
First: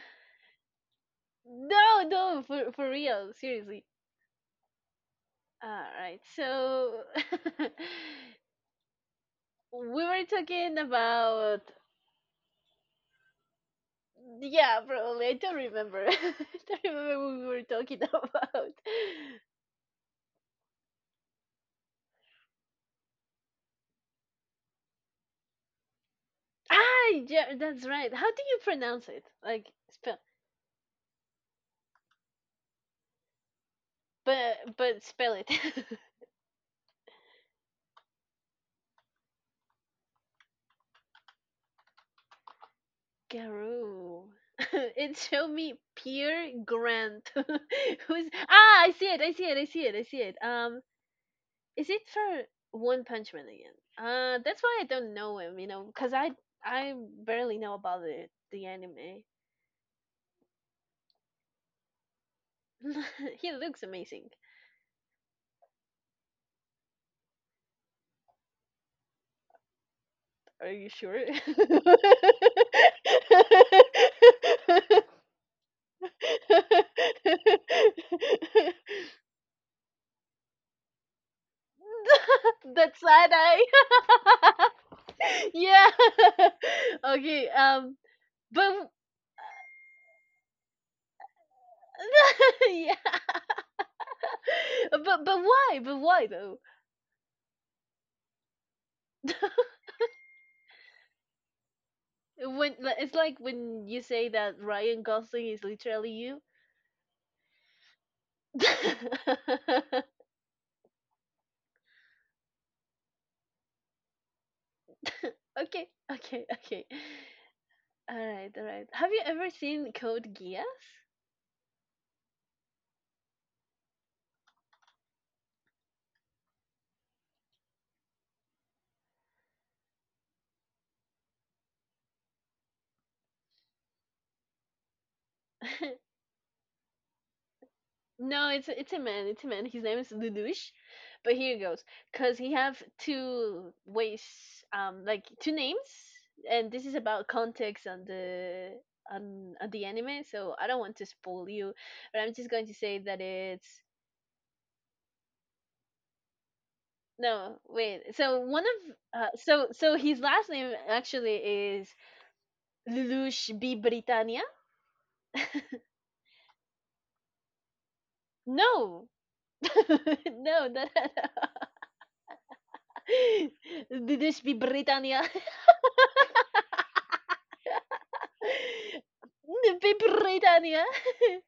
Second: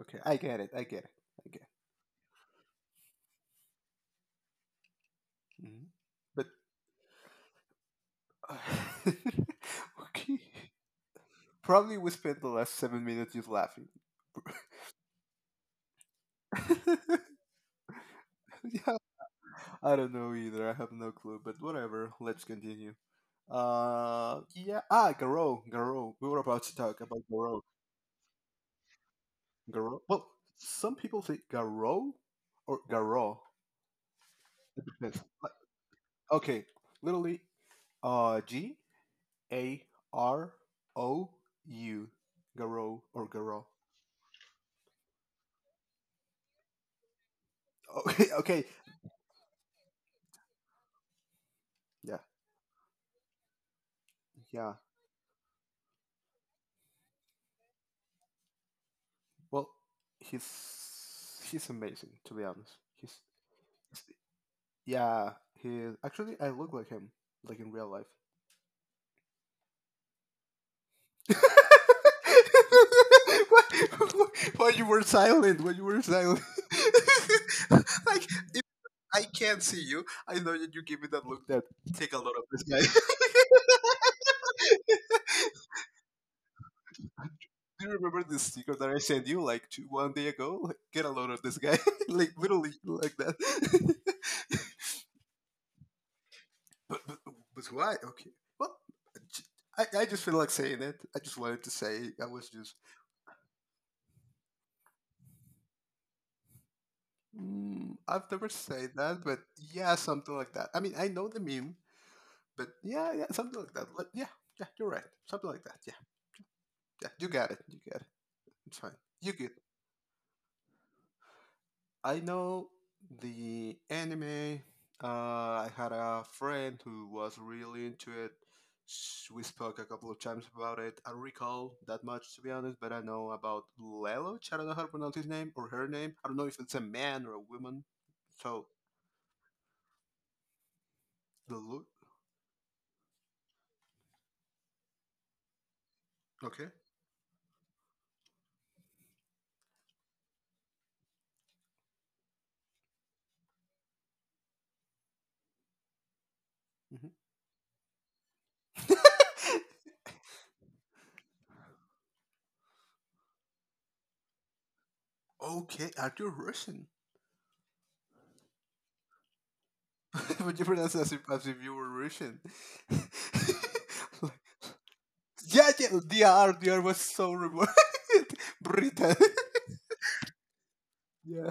Speaker 2: okay. I get it. I get it. I get
Speaker 1: No, no, for real, seriously.
Speaker 2: it.
Speaker 1: All right,
Speaker 2: But
Speaker 1: so we were
Speaker 2: okay.
Speaker 1: talking about,
Speaker 2: Probably we spent the last 7 minutes just laughing.
Speaker 1: yeah, probably. I don't remember I don't remember what we were talking about.
Speaker 2: yeah, I don't know either. I have no clue, but whatever. Let's continue. Yeah. Ah, Garo, Garo. We were about to talk
Speaker 1: Ah
Speaker 2: about
Speaker 1: yeah,
Speaker 2: Garo.
Speaker 1: that's right. How do you pronounce it? Like
Speaker 2: Garo.
Speaker 1: spell.
Speaker 2: Well, some people say Garo or Garo.
Speaker 1: But
Speaker 2: Depends.
Speaker 1: spell it.
Speaker 2: Okay, literally, GAROU, Garo or Garo.
Speaker 1: Garou. It showed me Pierre Grant.
Speaker 2: Okay,
Speaker 1: Who's.
Speaker 2: okay.
Speaker 1: Ah, I see it. I see it. Um, is it
Speaker 2: Yeah,
Speaker 1: for One Punch Man again? Uh, that's
Speaker 2: yeah.
Speaker 1: why I don't know him, you know, cuz I barely know about the anime.
Speaker 2: Well, he's amazing to be honest.
Speaker 1: He looks
Speaker 2: He's
Speaker 1: amazing.
Speaker 2: Yeah, he actually I look like him, like in real life.
Speaker 1: Are you sure?
Speaker 2: why, why you were silent? Why you were silent? Like if I can't see you, I know that you give me that look that take a lot of this
Speaker 1: That
Speaker 2: guy.
Speaker 1: side eye. yeah okay
Speaker 2: Do you
Speaker 1: um
Speaker 2: remember the sticker that
Speaker 1: but
Speaker 2: I sent you like 1 day ago? Like, get a load of this guy, like literally like that.
Speaker 1: yeah, but why, but why though?
Speaker 2: But, but, but why? Okay. Well, I just feel like saying it. I just wanted to say I was just.
Speaker 1: When like, it's like when you say that Ryan Gosling is literally you.
Speaker 2: Mm, I've never said that, but yeah, something like that. I mean, I know the meme, but yeah, yeah, something like that. Like, yeah, yeah, you're right. Something like that. Yeah,
Speaker 1: Okay,
Speaker 2: yeah, you got it. You got it.
Speaker 1: all
Speaker 2: It's
Speaker 1: right,
Speaker 2: fine.
Speaker 1: have you
Speaker 2: You good?
Speaker 1: ever seen Code Geass?
Speaker 2: I know the anime. I had a friend who was really into it. We spoke a couple of times about it. I don't recall that much, to be honest, but I know about Lelouch. I don't know how to pronounce his name or her name. I don't know if it's a man or a woman.
Speaker 1: No,
Speaker 2: So,
Speaker 1: it's a man. It's a man. His name is Ludush. But
Speaker 2: the
Speaker 1: here
Speaker 2: look.
Speaker 1: goes. Cause he have two ways, like two names,
Speaker 2: Okay.
Speaker 1: and this is about context on the on the anime. So I don't want to spoil you, but I'm just going to say that it's
Speaker 2: hmm
Speaker 1: no wait. So one of his last name actually is Lelouch B Britannia.
Speaker 2: Okay, are you Russian?
Speaker 1: No, no,
Speaker 2: Would you
Speaker 1: no, no.
Speaker 2: pronounce it as if you were Russian? Like,
Speaker 1: Lelouch B Britannia.
Speaker 2: yeah, yeah, DR, DR was so rewarded. Britain.
Speaker 1: Big Britannia.
Speaker 2: Yeah.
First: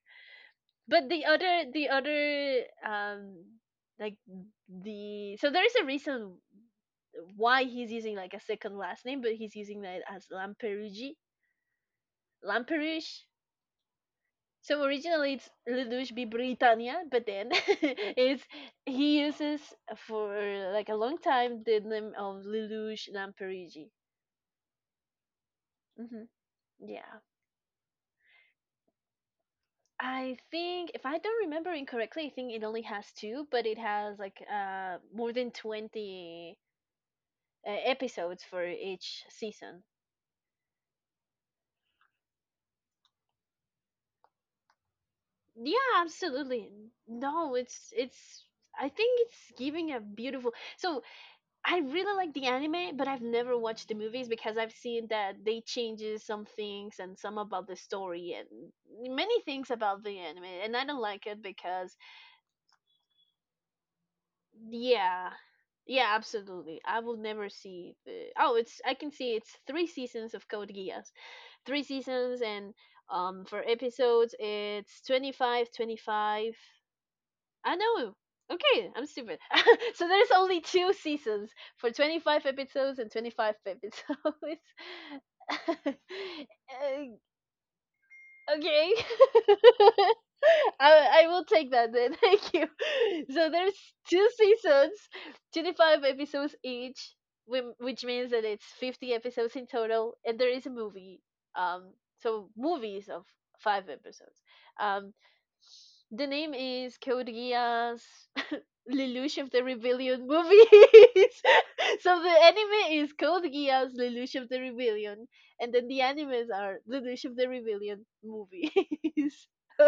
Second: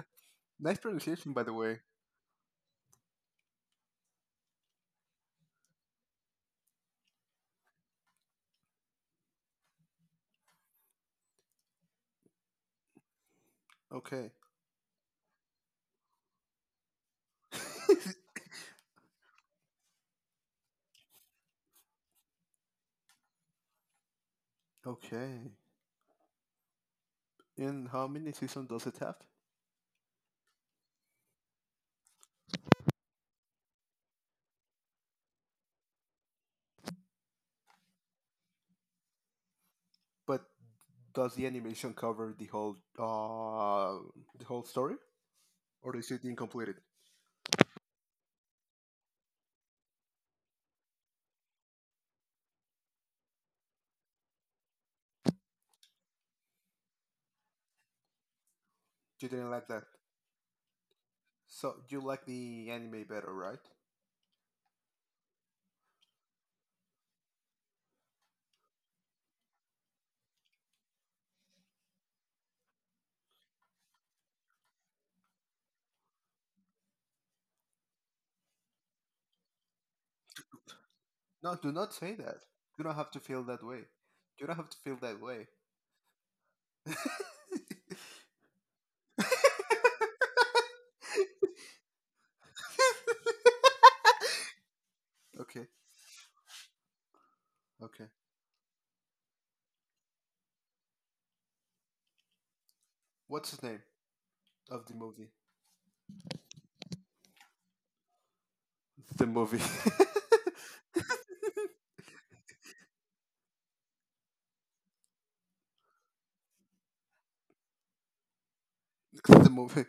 Speaker 2: Nice
Speaker 1: But the
Speaker 2: pronunciation, by the
Speaker 1: other,
Speaker 2: way.
Speaker 1: like the, so there is a reason why he's using like a second last name, but he's using that as Lamperugi, Lamperush.
Speaker 2: Okay.
Speaker 1: So originally it's Lelouch B Britannia, but then it's he uses for like a long time the name of Lelouch Lamperugi.
Speaker 2: Okay.
Speaker 1: Hmm. Yeah.
Speaker 2: And how many seasons does it have?
Speaker 1: I think if I don't remember incorrectly, I think it only has 2, but it has like more than 20 episodes for each season.
Speaker 2: But does the animation cover the whole story,
Speaker 1: Yeah,
Speaker 2: or is it incomplete?
Speaker 1: absolutely. No, it's I think it's giving a beautiful. So, I really like the anime, but I've never watched the movies because I've seen that they changes some things and some about the story and
Speaker 2: You
Speaker 1: many
Speaker 2: didn't like
Speaker 1: things
Speaker 2: that.
Speaker 1: about the anime, and I don't like it
Speaker 2: So
Speaker 1: because.
Speaker 2: you like the anime better, right?
Speaker 1: Yeah. Yeah, absolutely. I will never see the. Oh, it's, I can see it's 3 seasons of Code Geass. 3 seasons and um, for episodes it's 25, 25. I know. Okay, I'm stupid. So there's only 2 seasons
Speaker 2: No, do
Speaker 1: for
Speaker 2: not say
Speaker 1: 25
Speaker 2: that. You don't
Speaker 1: episodes and
Speaker 2: have to feel
Speaker 1: 25
Speaker 2: that way.
Speaker 1: episodes.
Speaker 2: You don't have to feel that way.
Speaker 1: Uh, okay. I will take that then. Thank you. So there's two seasons,
Speaker 2: Okay.
Speaker 1: 25 episodes each, which
Speaker 2: Okay.
Speaker 1: means that it's 50 episodes in total, and there is a movie. Um, so movies of
Speaker 2: What's his name
Speaker 1: 5 episodes.
Speaker 2: of the
Speaker 1: Um,
Speaker 2: movie?
Speaker 1: the name is Code Geass
Speaker 2: The
Speaker 1: Lelouch of
Speaker 2: movie.
Speaker 1: the Rebellion movies. So the anime is called Gia's Lelouch of the Rebellion, and then the animes are Lelouch of the Rebellion movies.
Speaker 2: The movie.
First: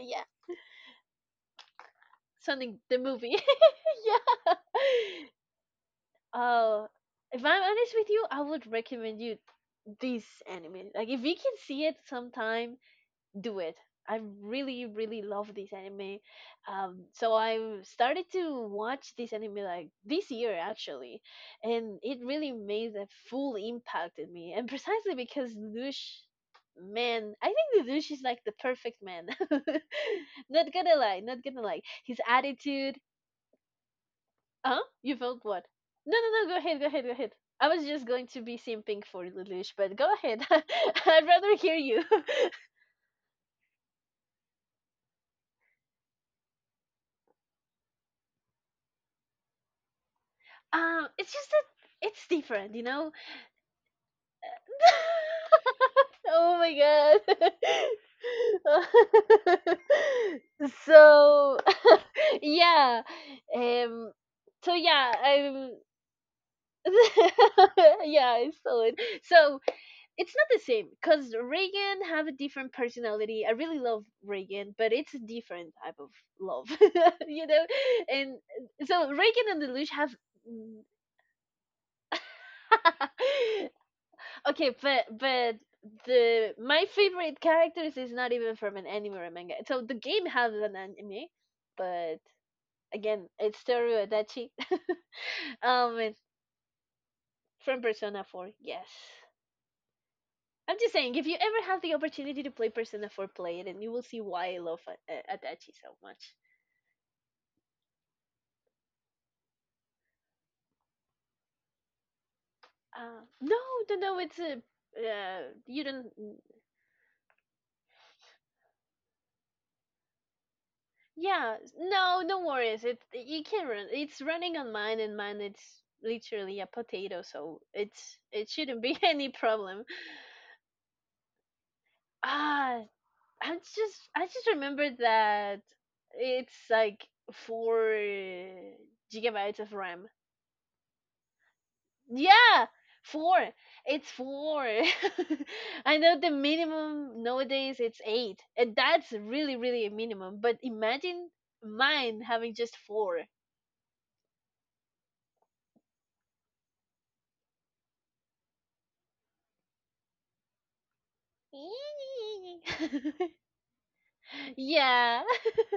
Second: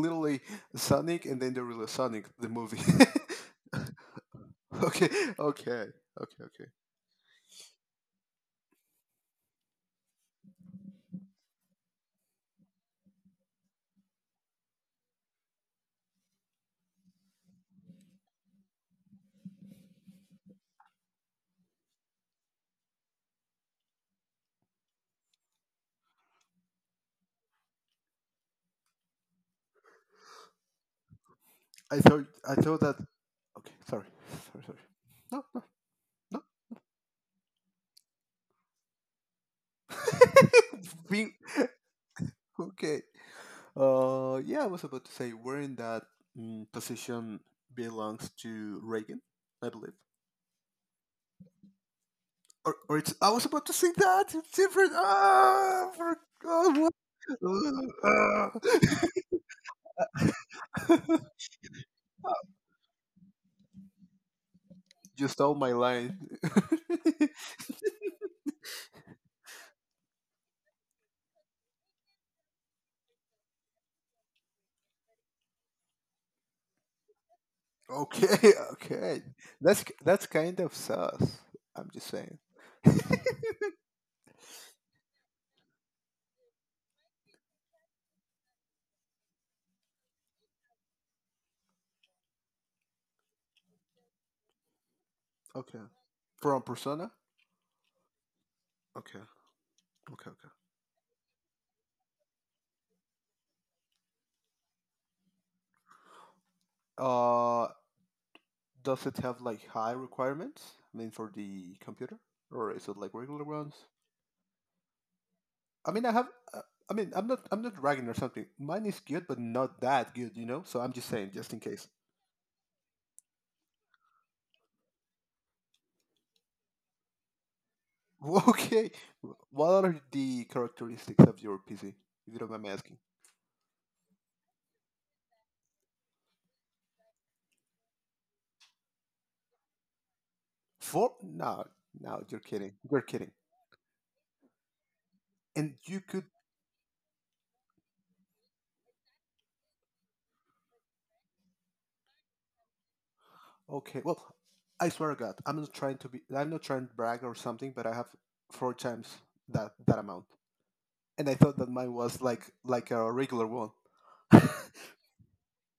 Speaker 1: Yeah,
Speaker 2: Sonic and then the real Sonic, the
Speaker 1: Sonic
Speaker 2: movie.
Speaker 1: the movie. Yeah.
Speaker 2: Okay, okay, okay, okay.
Speaker 1: Oh, if I'm honest with you, I would recommend you this anime. Like, if you can see it sometime, do it. Really love this anime. So I started to watch this anime like this year actually, and it really made a full impact in me. And precisely because Lush, man, I think the Lush is like the perfect man. Not gonna lie. His
Speaker 2: I thought that,
Speaker 1: attitude.
Speaker 2: okay, sorry. Sorry, sorry.
Speaker 1: Huh? You felt
Speaker 2: No, no,
Speaker 1: what? No,
Speaker 2: no.
Speaker 1: no, No. Go ahead. I was just going to be simping for Lelouch, but go ahead. I'd
Speaker 2: Being
Speaker 1: rather hear you.
Speaker 2: okay. Yeah, I was about to say where in that, position belongs to Reagan, I believe.
Speaker 1: It's just that it's different, you
Speaker 2: Or
Speaker 1: know.
Speaker 2: it's, I was about to say that. It's different. Ah, for,
Speaker 1: Oh
Speaker 2: ah,
Speaker 1: my
Speaker 2: what?
Speaker 1: god.
Speaker 2: Ah, ah.
Speaker 1: So yeah. Um, so yeah,
Speaker 2: You stole
Speaker 1: I'm
Speaker 2: my line.
Speaker 1: yeah, I saw it. So it's not the same because Reagan have a different personality. I really love Reagan, but it's a different type of love, you know. And
Speaker 2: Okay,
Speaker 1: so
Speaker 2: okay.
Speaker 1: Reagan and Lelouch have
Speaker 2: That's kind of sus. I'm just saying.
Speaker 1: okay, but the my favorite characters is not even from an anime or a manga. So the game has an anime, but again, it's Toru Adachi.
Speaker 2: Okay.
Speaker 1: Um, and
Speaker 2: From Persona.
Speaker 1: from Persona Four. Yes,
Speaker 2: Okay. Okay. Okay.
Speaker 1: I'm just saying if you ever have the opportunity to play Persona Four, play it, and you will see why I love Adachi so much.
Speaker 2: Uh, does it have like high requirements? I mean, for the computer, or is it like
Speaker 1: Um,
Speaker 2: regular
Speaker 1: no,
Speaker 2: ones?
Speaker 1: no, No, it's a. You
Speaker 2: I mean,
Speaker 1: don't.
Speaker 2: I have. uh, I mean, I'm not. I'm not bragging or something. Mine is good, but not that good, you know. So I'm just saying, just
Speaker 1: Yeah,
Speaker 2: in case.
Speaker 1: no, no worries. It, you can run. It's running on mine, and mine it's literally a potato, so it's it shouldn't
Speaker 2: Okay.
Speaker 1: be any problem.
Speaker 2: What are the characteristics of your PC? If you don't mind me
Speaker 1: Ah,
Speaker 2: asking.
Speaker 1: I just remembered that it's like 4 gigabytes of RAM.
Speaker 2: Four? No, no, you're
Speaker 1: Yeah,
Speaker 2: kidding. You're kidding.
Speaker 1: 4. It's 4.
Speaker 2: And
Speaker 1: I
Speaker 2: you
Speaker 1: know
Speaker 2: could.
Speaker 1: the minimum nowadays it's 8, and that's really a minimum. But imagine mine having just 4.
Speaker 2: Okay. Well, I swear to God, I'm not trying to be. I'm not trying to brag or something, but I have four times that that amount, and I thought that mine was like a regular one.
Speaker 1: yeah.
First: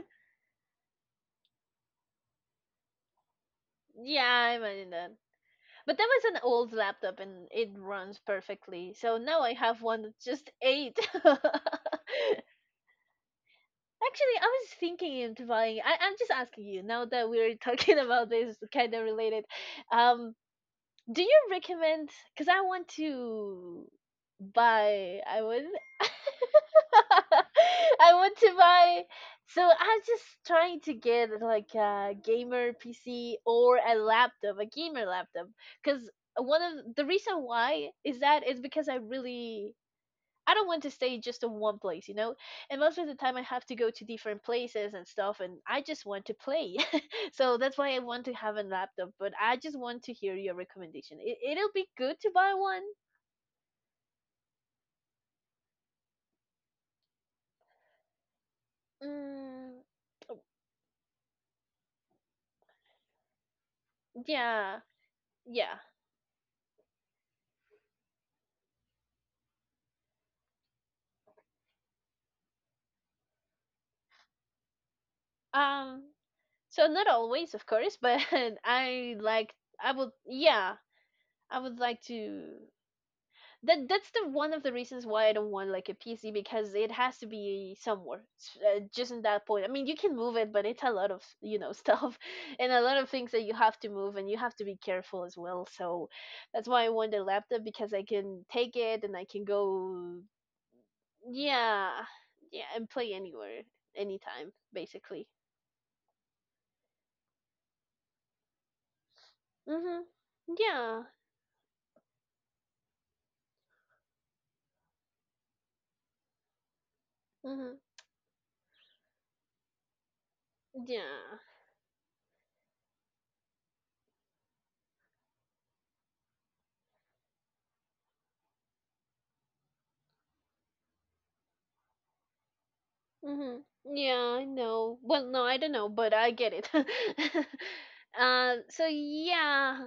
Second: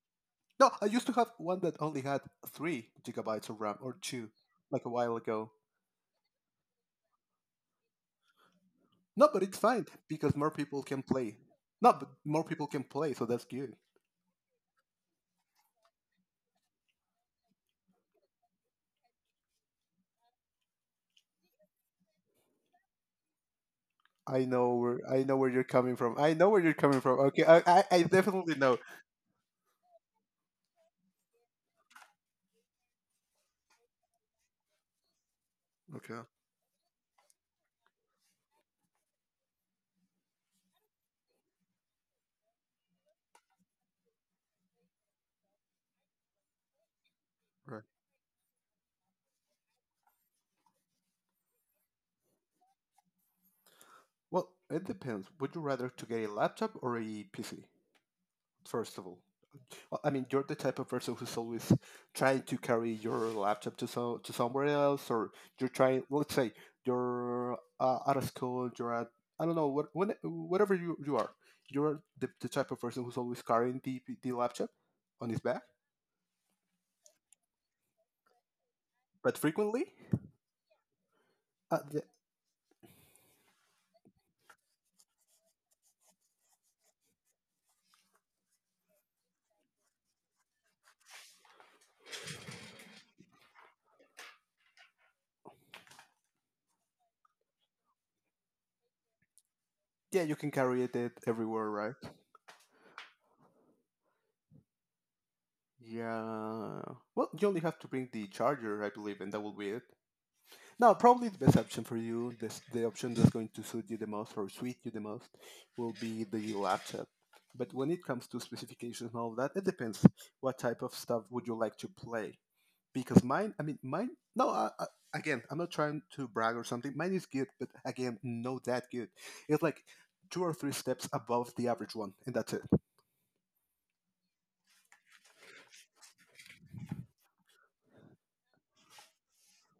Speaker 2: No, I used to have one that only had 3 gigabytes of RAM or two,
Speaker 1: Yeah, I
Speaker 2: like a
Speaker 1: imagine that.
Speaker 2: while ago.
Speaker 1: But that was an old laptop and it runs perfectly. So
Speaker 2: No,
Speaker 1: now
Speaker 2: but
Speaker 1: I
Speaker 2: it's
Speaker 1: have
Speaker 2: fine
Speaker 1: one that's
Speaker 2: because
Speaker 1: just
Speaker 2: more people
Speaker 1: 8.
Speaker 2: can
Speaker 1: Actually,
Speaker 2: play. No,
Speaker 1: I
Speaker 2: but more people can play, so that's good.
Speaker 1: was thinking into buying. I'm just asking you now that we're talking about this kind of related. Um, do you recommend? Because I want to buy.
Speaker 2: I know
Speaker 1: I
Speaker 2: where you're
Speaker 1: would.
Speaker 2: coming from. I know where you're coming from. Okay, I
Speaker 1: I want
Speaker 2: definitely
Speaker 1: to
Speaker 2: know.
Speaker 1: buy. So I'm just trying to get like a gamer PC or a laptop, a gamer laptop. Because
Speaker 2: Okay,
Speaker 1: one of the reason why is that is because I don't want to stay just in one place, you know. And most of the time I have to go to different places and stuff, and I just want to play. So that's
Speaker 2: right.
Speaker 1: why I want to have a laptop. But I just want to hear your recommendation. It'll be good to buy one.
Speaker 2: Well, it depends. Would you rather to get a laptop or a PC? First of all.
Speaker 1: Mm,
Speaker 2: Well, I mean, you're the type of person who's always trying to carry your laptop to somewhere
Speaker 1: yeah,
Speaker 2: else, or you're
Speaker 1: yeah.
Speaker 2: trying. Let's say you're out of school, you're at I don't know what when whatever you are, you're the type of person who's always carrying the laptop on his back,
Speaker 1: Um, so not always, of course, but I
Speaker 2: but
Speaker 1: like I
Speaker 2: frequently.
Speaker 1: would, yeah, I would
Speaker 2: Uh,
Speaker 1: like
Speaker 2: the,
Speaker 1: to that. That's the one of the reasons why I don't want like a PC because it has to be somewhere just in that point. I mean, you can move it, but it's a lot of, stuff and a lot of things that you have to move and you have to be careful as well. So that's why I want a laptop because I can take it and I can go
Speaker 2: yeah, you can carry it everywhere, right?
Speaker 1: yeah, yeah, and play anywhere, anytime basically.
Speaker 2: Yeah. Well, you only have to bring the charger, I believe, and that will be it.
Speaker 1: Mhm.
Speaker 2: No,
Speaker 1: Yeah.
Speaker 2: probably the best option for you, this, the option that's going to suit you the most or suit you the most, will be the laptop.
Speaker 1: Mhm.
Speaker 2: But when it comes to specifications and all that, it depends what type of stuff
Speaker 1: Yeah.
Speaker 2: would you like to play. Because mine, I mean, mine, no, again, I'm not trying to brag or something. Mine is good, but again, not that good. It's like two or three steps above the average one, and that's it.
Speaker 1: Hmm. Yeah, I know. Well, no, I don't know, but I get it. So yeah,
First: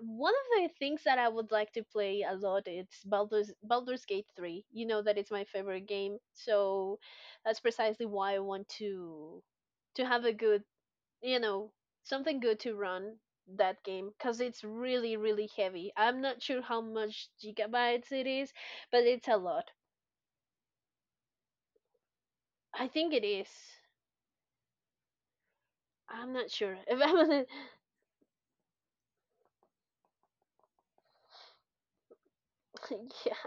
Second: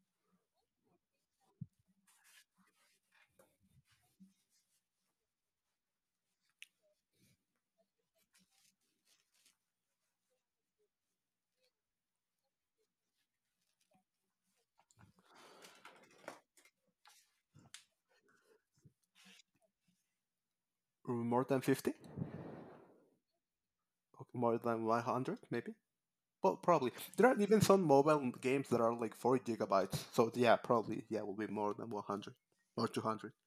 Speaker 1: one of the things that I would like to play a lot is Baldur's Gate 3. You know that it's my favorite game, so that's precisely why I want to have a good, you know, something good to run that game because it's really really heavy. I'm not sure how much gigabytes it is, but it's a lot.
Speaker 2: More than 50,
Speaker 1: I think it is.
Speaker 2: more than 100, maybe.
Speaker 1: I'm not
Speaker 2: Well,
Speaker 1: sure.
Speaker 2: probably.
Speaker 1: If I am
Speaker 2: There are
Speaker 1: gonna,
Speaker 2: even some mobile games that are like 40 gigabytes. So yeah, probably yeah, will be more than 100 or 200.
Speaker 1: yeah.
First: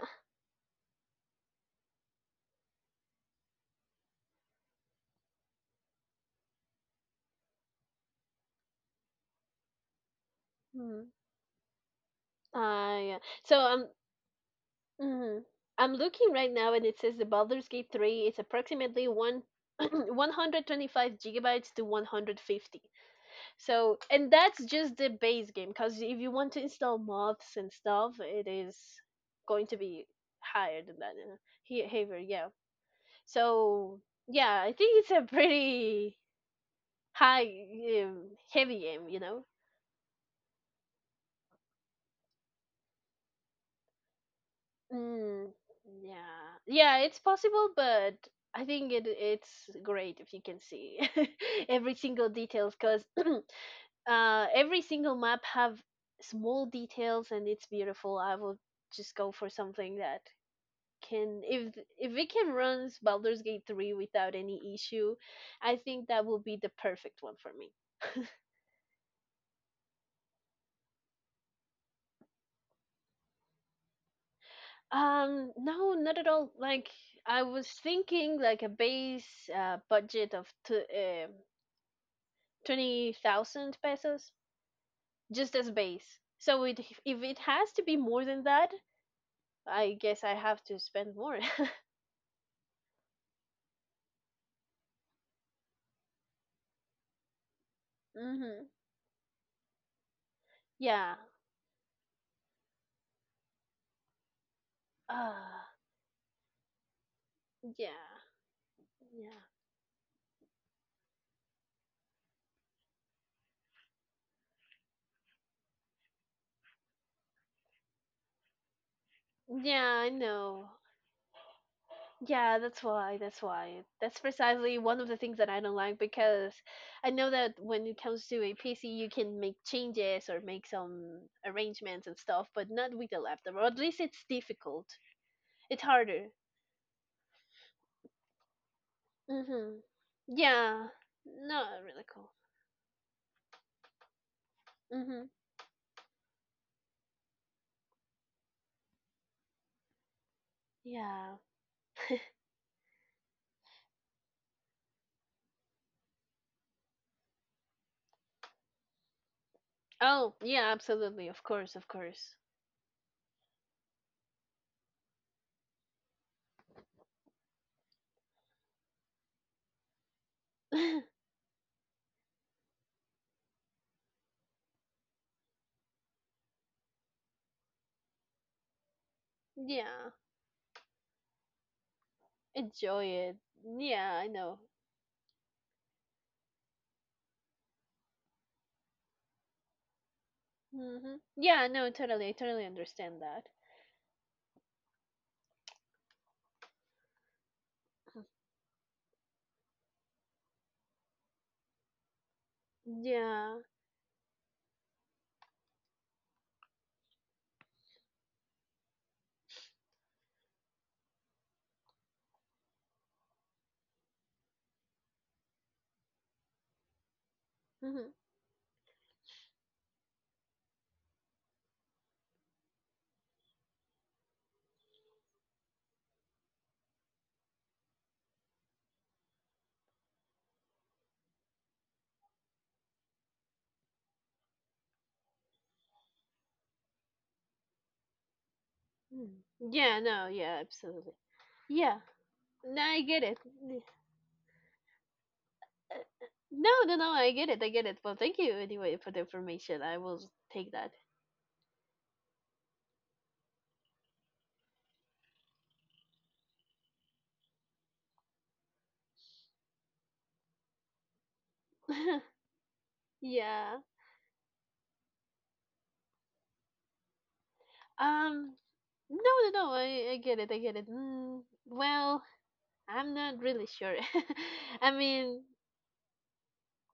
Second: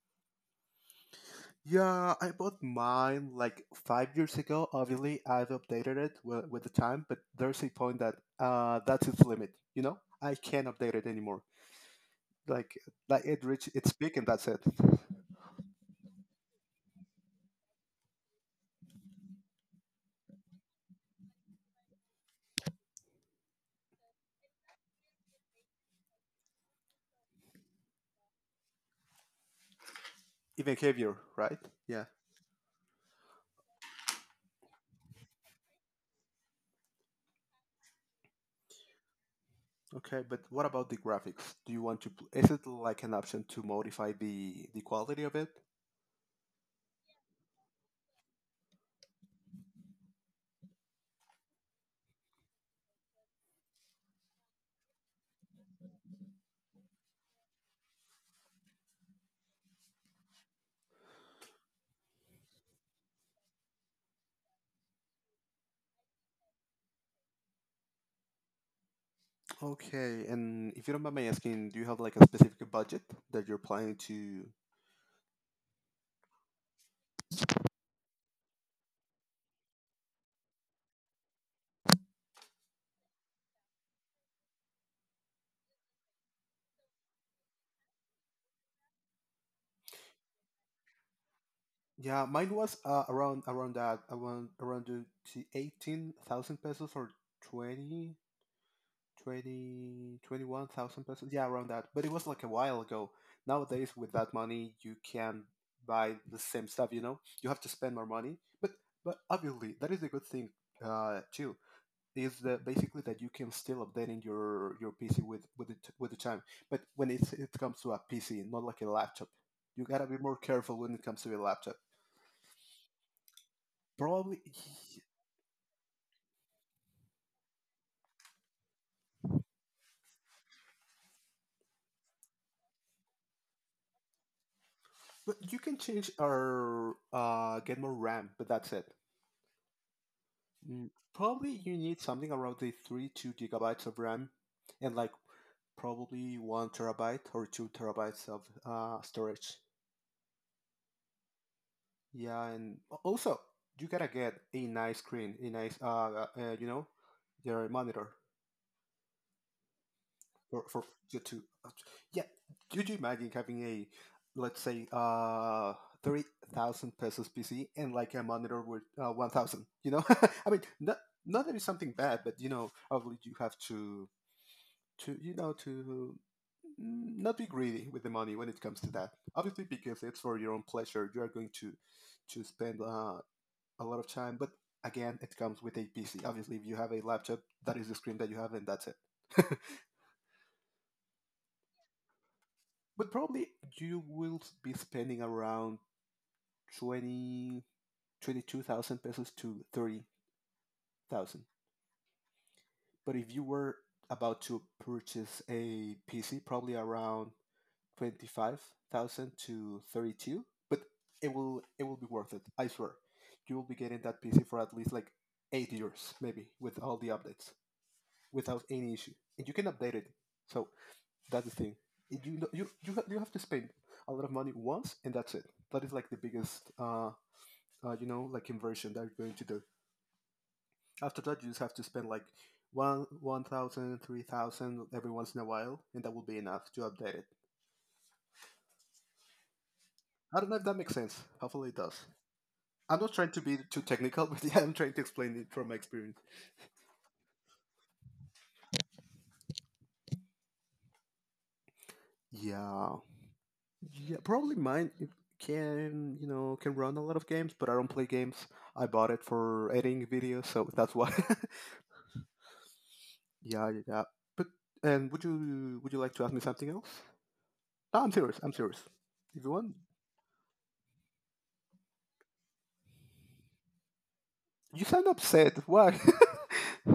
Speaker 2: Yeah, I bought mine like 5 years ago. Obviously, I've updated it with the time, but there's a point that's its limit. You know, I can't update it
Speaker 1: Mm.
Speaker 2: anymore. Like
Speaker 1: Yeah.
Speaker 2: like it
Speaker 1: So
Speaker 2: reached
Speaker 1: I'm,
Speaker 2: its peak and that's it.
Speaker 1: mhm. I'm looking right now, and it says the Baldur's Gate 3 is approximately one. 125 gigabytes to 150, so and that's just the base game because if you want to install mods and stuff it is going to be
Speaker 2: Even
Speaker 1: higher than that.
Speaker 2: heavier, right?
Speaker 1: He-
Speaker 2: Yeah.
Speaker 1: haver yeah, so yeah I think it's a pretty high um, heavy game you know.
Speaker 2: Okay, but what about the graphics? Do you want to? Is it like an option to modify the quality of it?
Speaker 1: Mm, yeah. Yeah, it's possible, but I think it 's great if you can see every single details because every single map have small details and it's beautiful. I would just go for something that can, if it can run Baldur's Gate 3 without any issue, I think that will be the perfect one for me.
Speaker 2: Okay, and if you don't mind my asking, do you have like a specific budget that you're planning to?
Speaker 1: No, not at all. Like I was thinking, like a base budget of two, 20,000 pesos, just as base. So it, if it has to be more than that, I guess I have to spend more.
Speaker 2: Yeah, mine was around around that around around the 18,000 pesos or 20
Speaker 1: Mm-hmm.
Speaker 2: twenty one thousand
Speaker 1: Yeah.
Speaker 2: pesos. Yeah, around that. But it was like a while ago. Nowadays, with that money, you can
Speaker 1: Uh,
Speaker 2: buy the same stuff. You know, you have to spend more
Speaker 1: yeah.
Speaker 2: money. But
Speaker 1: Yeah.
Speaker 2: obviously, that is a good thing, too. Is that basically that you can still updating your PC with the time. But when it comes to a PC, not like a laptop, you
Speaker 1: Yeah,
Speaker 2: gotta
Speaker 1: I
Speaker 2: be more
Speaker 1: know.
Speaker 2: careful when it comes to a laptop.
Speaker 1: Yeah, that's why. That's why. That's
Speaker 2: Probably,
Speaker 1: precisely one of the things that I don't like because I know that when it comes to a PC, you can make changes or make some arrangements and stuff, but not with a laptop. Or at least it's difficult.
Speaker 2: but you can
Speaker 1: It's
Speaker 2: change
Speaker 1: harder.
Speaker 2: or get more RAM, but that's it.
Speaker 1: Mhm.
Speaker 2: Mm,
Speaker 1: Yeah.
Speaker 2: Probably
Speaker 1: No,
Speaker 2: you need
Speaker 1: really
Speaker 2: something
Speaker 1: cool.
Speaker 2: around the 32 GB of RAM, and like
Speaker 1: Mhm.
Speaker 2: probably one terabyte or two terabytes of storage.
Speaker 1: Yeah.
Speaker 2: Yeah, and also you gotta get a nice screen, a nice their monitor
Speaker 1: Oh,
Speaker 2: for
Speaker 1: yeah,
Speaker 2: for you
Speaker 1: absolutely.
Speaker 2: to.
Speaker 1: Of course, of
Speaker 2: Yeah,
Speaker 1: course.
Speaker 2: could you imagine having a, let's say, 3,000 pesos PC and like a monitor with 1,000? You know, I mean, not not that it's something bad, but obviously you have to to you know to not be greedy with the money when it comes to that. Obviously, because
Speaker 1: yeah.
Speaker 2: it's for your own pleasure, you are going to spend,
Speaker 1: Enjoy it.
Speaker 2: a lot of
Speaker 1: Yeah, I
Speaker 2: time, but
Speaker 1: know.
Speaker 2: again, it comes with a PC. Obviously, if you have a laptop, that is the screen that you have, and that's it.
Speaker 1: Mhm. Yeah, no, totally. I totally
Speaker 2: But
Speaker 1: understand
Speaker 2: probably
Speaker 1: that.
Speaker 2: you will be spending around 20, 22,000 pesos to 30,000. But if you
Speaker 1: Yeah.
Speaker 2: were about to purchase a PC, probably around 25,000 to 32, but it will be worth it, I swear. You will be getting that PC for at least like 8 years maybe with all the updates,
Speaker 1: Mhm.
Speaker 2: without any issue, and you can update it. So that's the thing. You have to spend a lot of money once, and that's it. That is like the biggest, like, conversion that you're going to do. After that, you just have to spend like one thousand, 3,000 every once in a while, and that will be enough to update it.
Speaker 1: Mm. Yeah, no,
Speaker 2: I don't know
Speaker 1: yeah,
Speaker 2: if that makes
Speaker 1: absolutely.
Speaker 2: sense. Hopefully, it does.
Speaker 1: Yeah. No,
Speaker 2: I'm
Speaker 1: I
Speaker 2: not
Speaker 1: get
Speaker 2: trying
Speaker 1: it.
Speaker 2: to be too
Speaker 1: N-
Speaker 2: technical, but yeah, I'm trying to explain it from my
Speaker 1: uh,
Speaker 2: experience.
Speaker 1: uh, No, no, no, I get it. I get it. Well, thank you anyway for the information. I will take that.
Speaker 2: Yeah. Yeah, probably mine it can you know can run a lot of games, but I don't play games. I bought it for editing videos, so that's why. Yeah, yeah,
Speaker 1: yeah.
Speaker 2: yeah. But and would you, like to ask me something else? No, I'm serious. I'm
Speaker 1: Um,
Speaker 2: serious.
Speaker 1: no,
Speaker 2: If you
Speaker 1: no,
Speaker 2: want.
Speaker 1: no. I get it. I get it. Mm, well, I'm not really sure.
Speaker 2: You
Speaker 1: I
Speaker 2: sound
Speaker 1: mean,
Speaker 2: upset. Why?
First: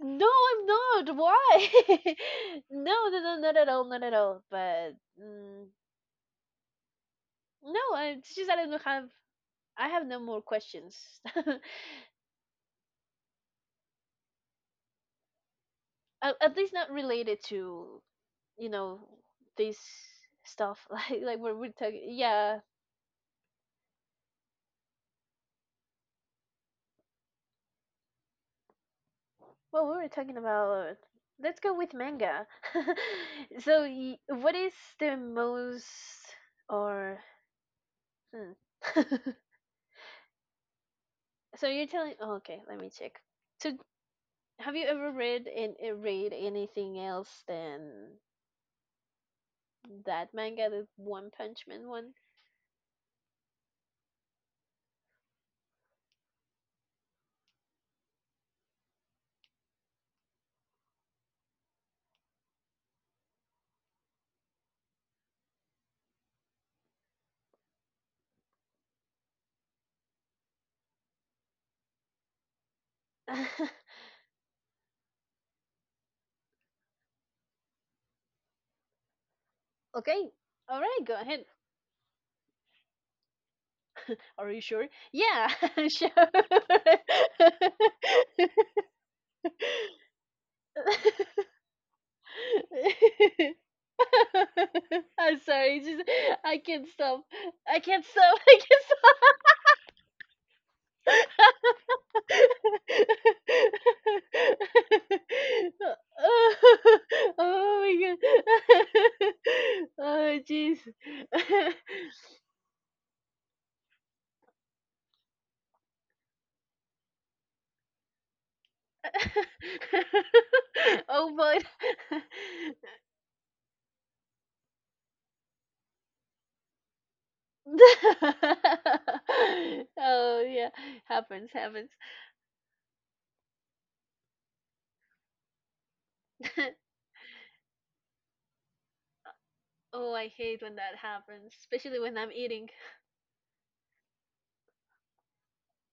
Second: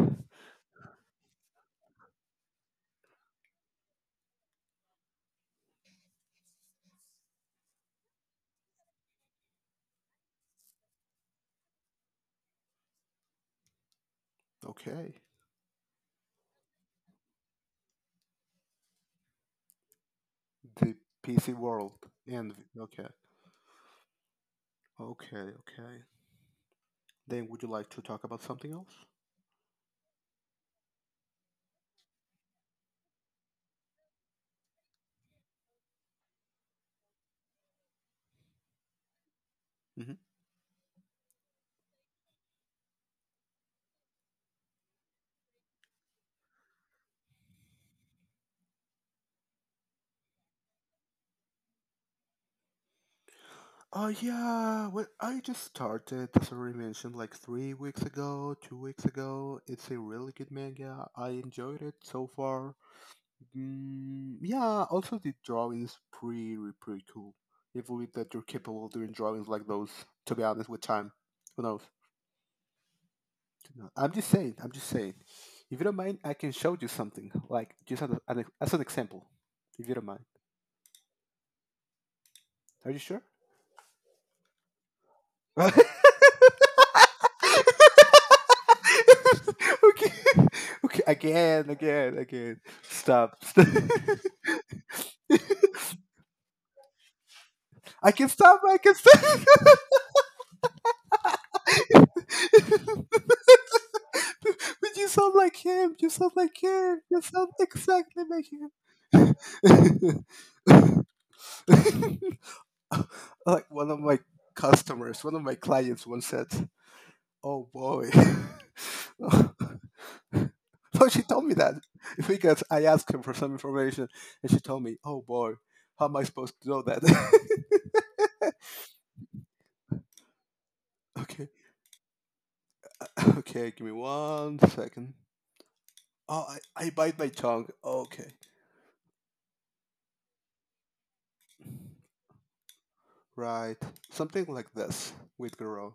Speaker 1: no, I'm not. Why? no, no, no, not at all. Not at all. But mm, no, it's just that I don't have. I have no more questions.
Speaker 2: Okay,
Speaker 1: At least not related to you know this stuff.
Speaker 2: the
Speaker 1: Like
Speaker 2: PC
Speaker 1: what we're
Speaker 2: world,
Speaker 1: talking.
Speaker 2: and
Speaker 1: Yeah,
Speaker 2: okay, okay, okay. Then would you like to talk about something else?
Speaker 1: well, we were talking about. Let's go with manga. so, y- what is the most or hmm.
Speaker 2: Mm-hmm.
Speaker 1: so you're telling? Oh, okay, let me check. So, have you ever read and read anything else than that manga, the One Punch Man one?
Speaker 2: Yeah, well, I just started, as I already mentioned, like 3 weeks ago, 2 weeks ago. It's a really good manga. I enjoyed it so far. Mm, yeah, also the drawing is pretty, pretty cool. You believe that you're capable of doing drawings like those, to be honest, with time. Who knows?
Speaker 1: Okay,
Speaker 2: No, I'm just saying, I'm just saying. If you don't mind, I can show you something, like just as an example, if you don't mind.
Speaker 1: all right, go ahead.
Speaker 2: Are you sure?
Speaker 1: Are you sure? Yeah,
Speaker 2: Okay.
Speaker 1: sure.
Speaker 2: Okay. Again, again, again. Stop. Stop.
Speaker 1: I'm sorry, just I can't stop. I can't
Speaker 2: I can
Speaker 1: stop. I
Speaker 2: stop. I
Speaker 1: can't
Speaker 2: can stop.
Speaker 1: stop.
Speaker 2: But you sound like him. You sound like him. You sound
Speaker 1: Oh my god.
Speaker 2: exactly like
Speaker 1: Oh jeez.
Speaker 2: him. Like one of my customers, one of my clients once said, "Oh boy." So she
Speaker 1: Oh
Speaker 2: told me that,
Speaker 1: boy.
Speaker 2: because I asked her for some information, and she told me, "Oh boy, how am I supposed to know that?"
Speaker 1: Oh yeah,
Speaker 2: Okay,
Speaker 1: happens, happens.
Speaker 2: okay, give me one second. Oh, I bite my tongue. Okay,
Speaker 1: Oh, I hate when that happens, especially when I'm eating.
Speaker 2: right, something like this. Wait, girl,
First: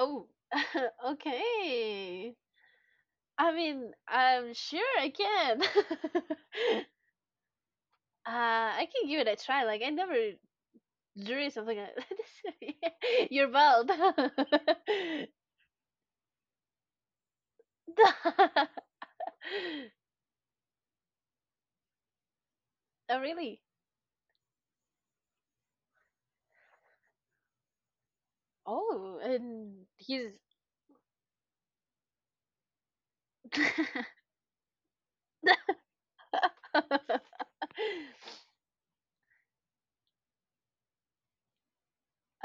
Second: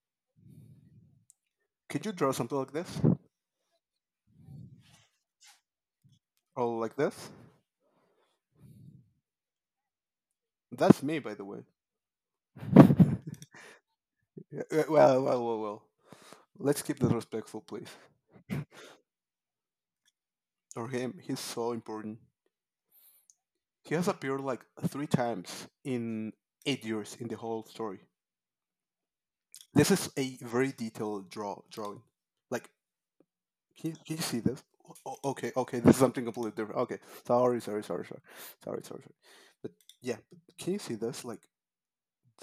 Speaker 1: Oh,
Speaker 2: could you draw
Speaker 1: okay.
Speaker 2: something like this
Speaker 1: I mean, I'm sure I can.
Speaker 2: or like this?
Speaker 1: I can give it a try. Like I never
Speaker 2: That's me, by the
Speaker 1: drew
Speaker 2: way.
Speaker 1: something like this. You're bald.
Speaker 2: Yeah, well. Let's keep this respectful, please. Or him. He's so important.
Speaker 1: Oh really?
Speaker 2: He has appeared like three times in 8 years in the whole story.
Speaker 1: Oh, and
Speaker 2: This is
Speaker 1: he's.
Speaker 2: a very detailed drawing. Like, can you, can you see this? Okay, okay, this is something completely different. Okay,
Speaker 1: uh,
Speaker 2: sorry, sorry, sorry, sorry, sorry, sorry, sorry. But yeah, can you see this? Like,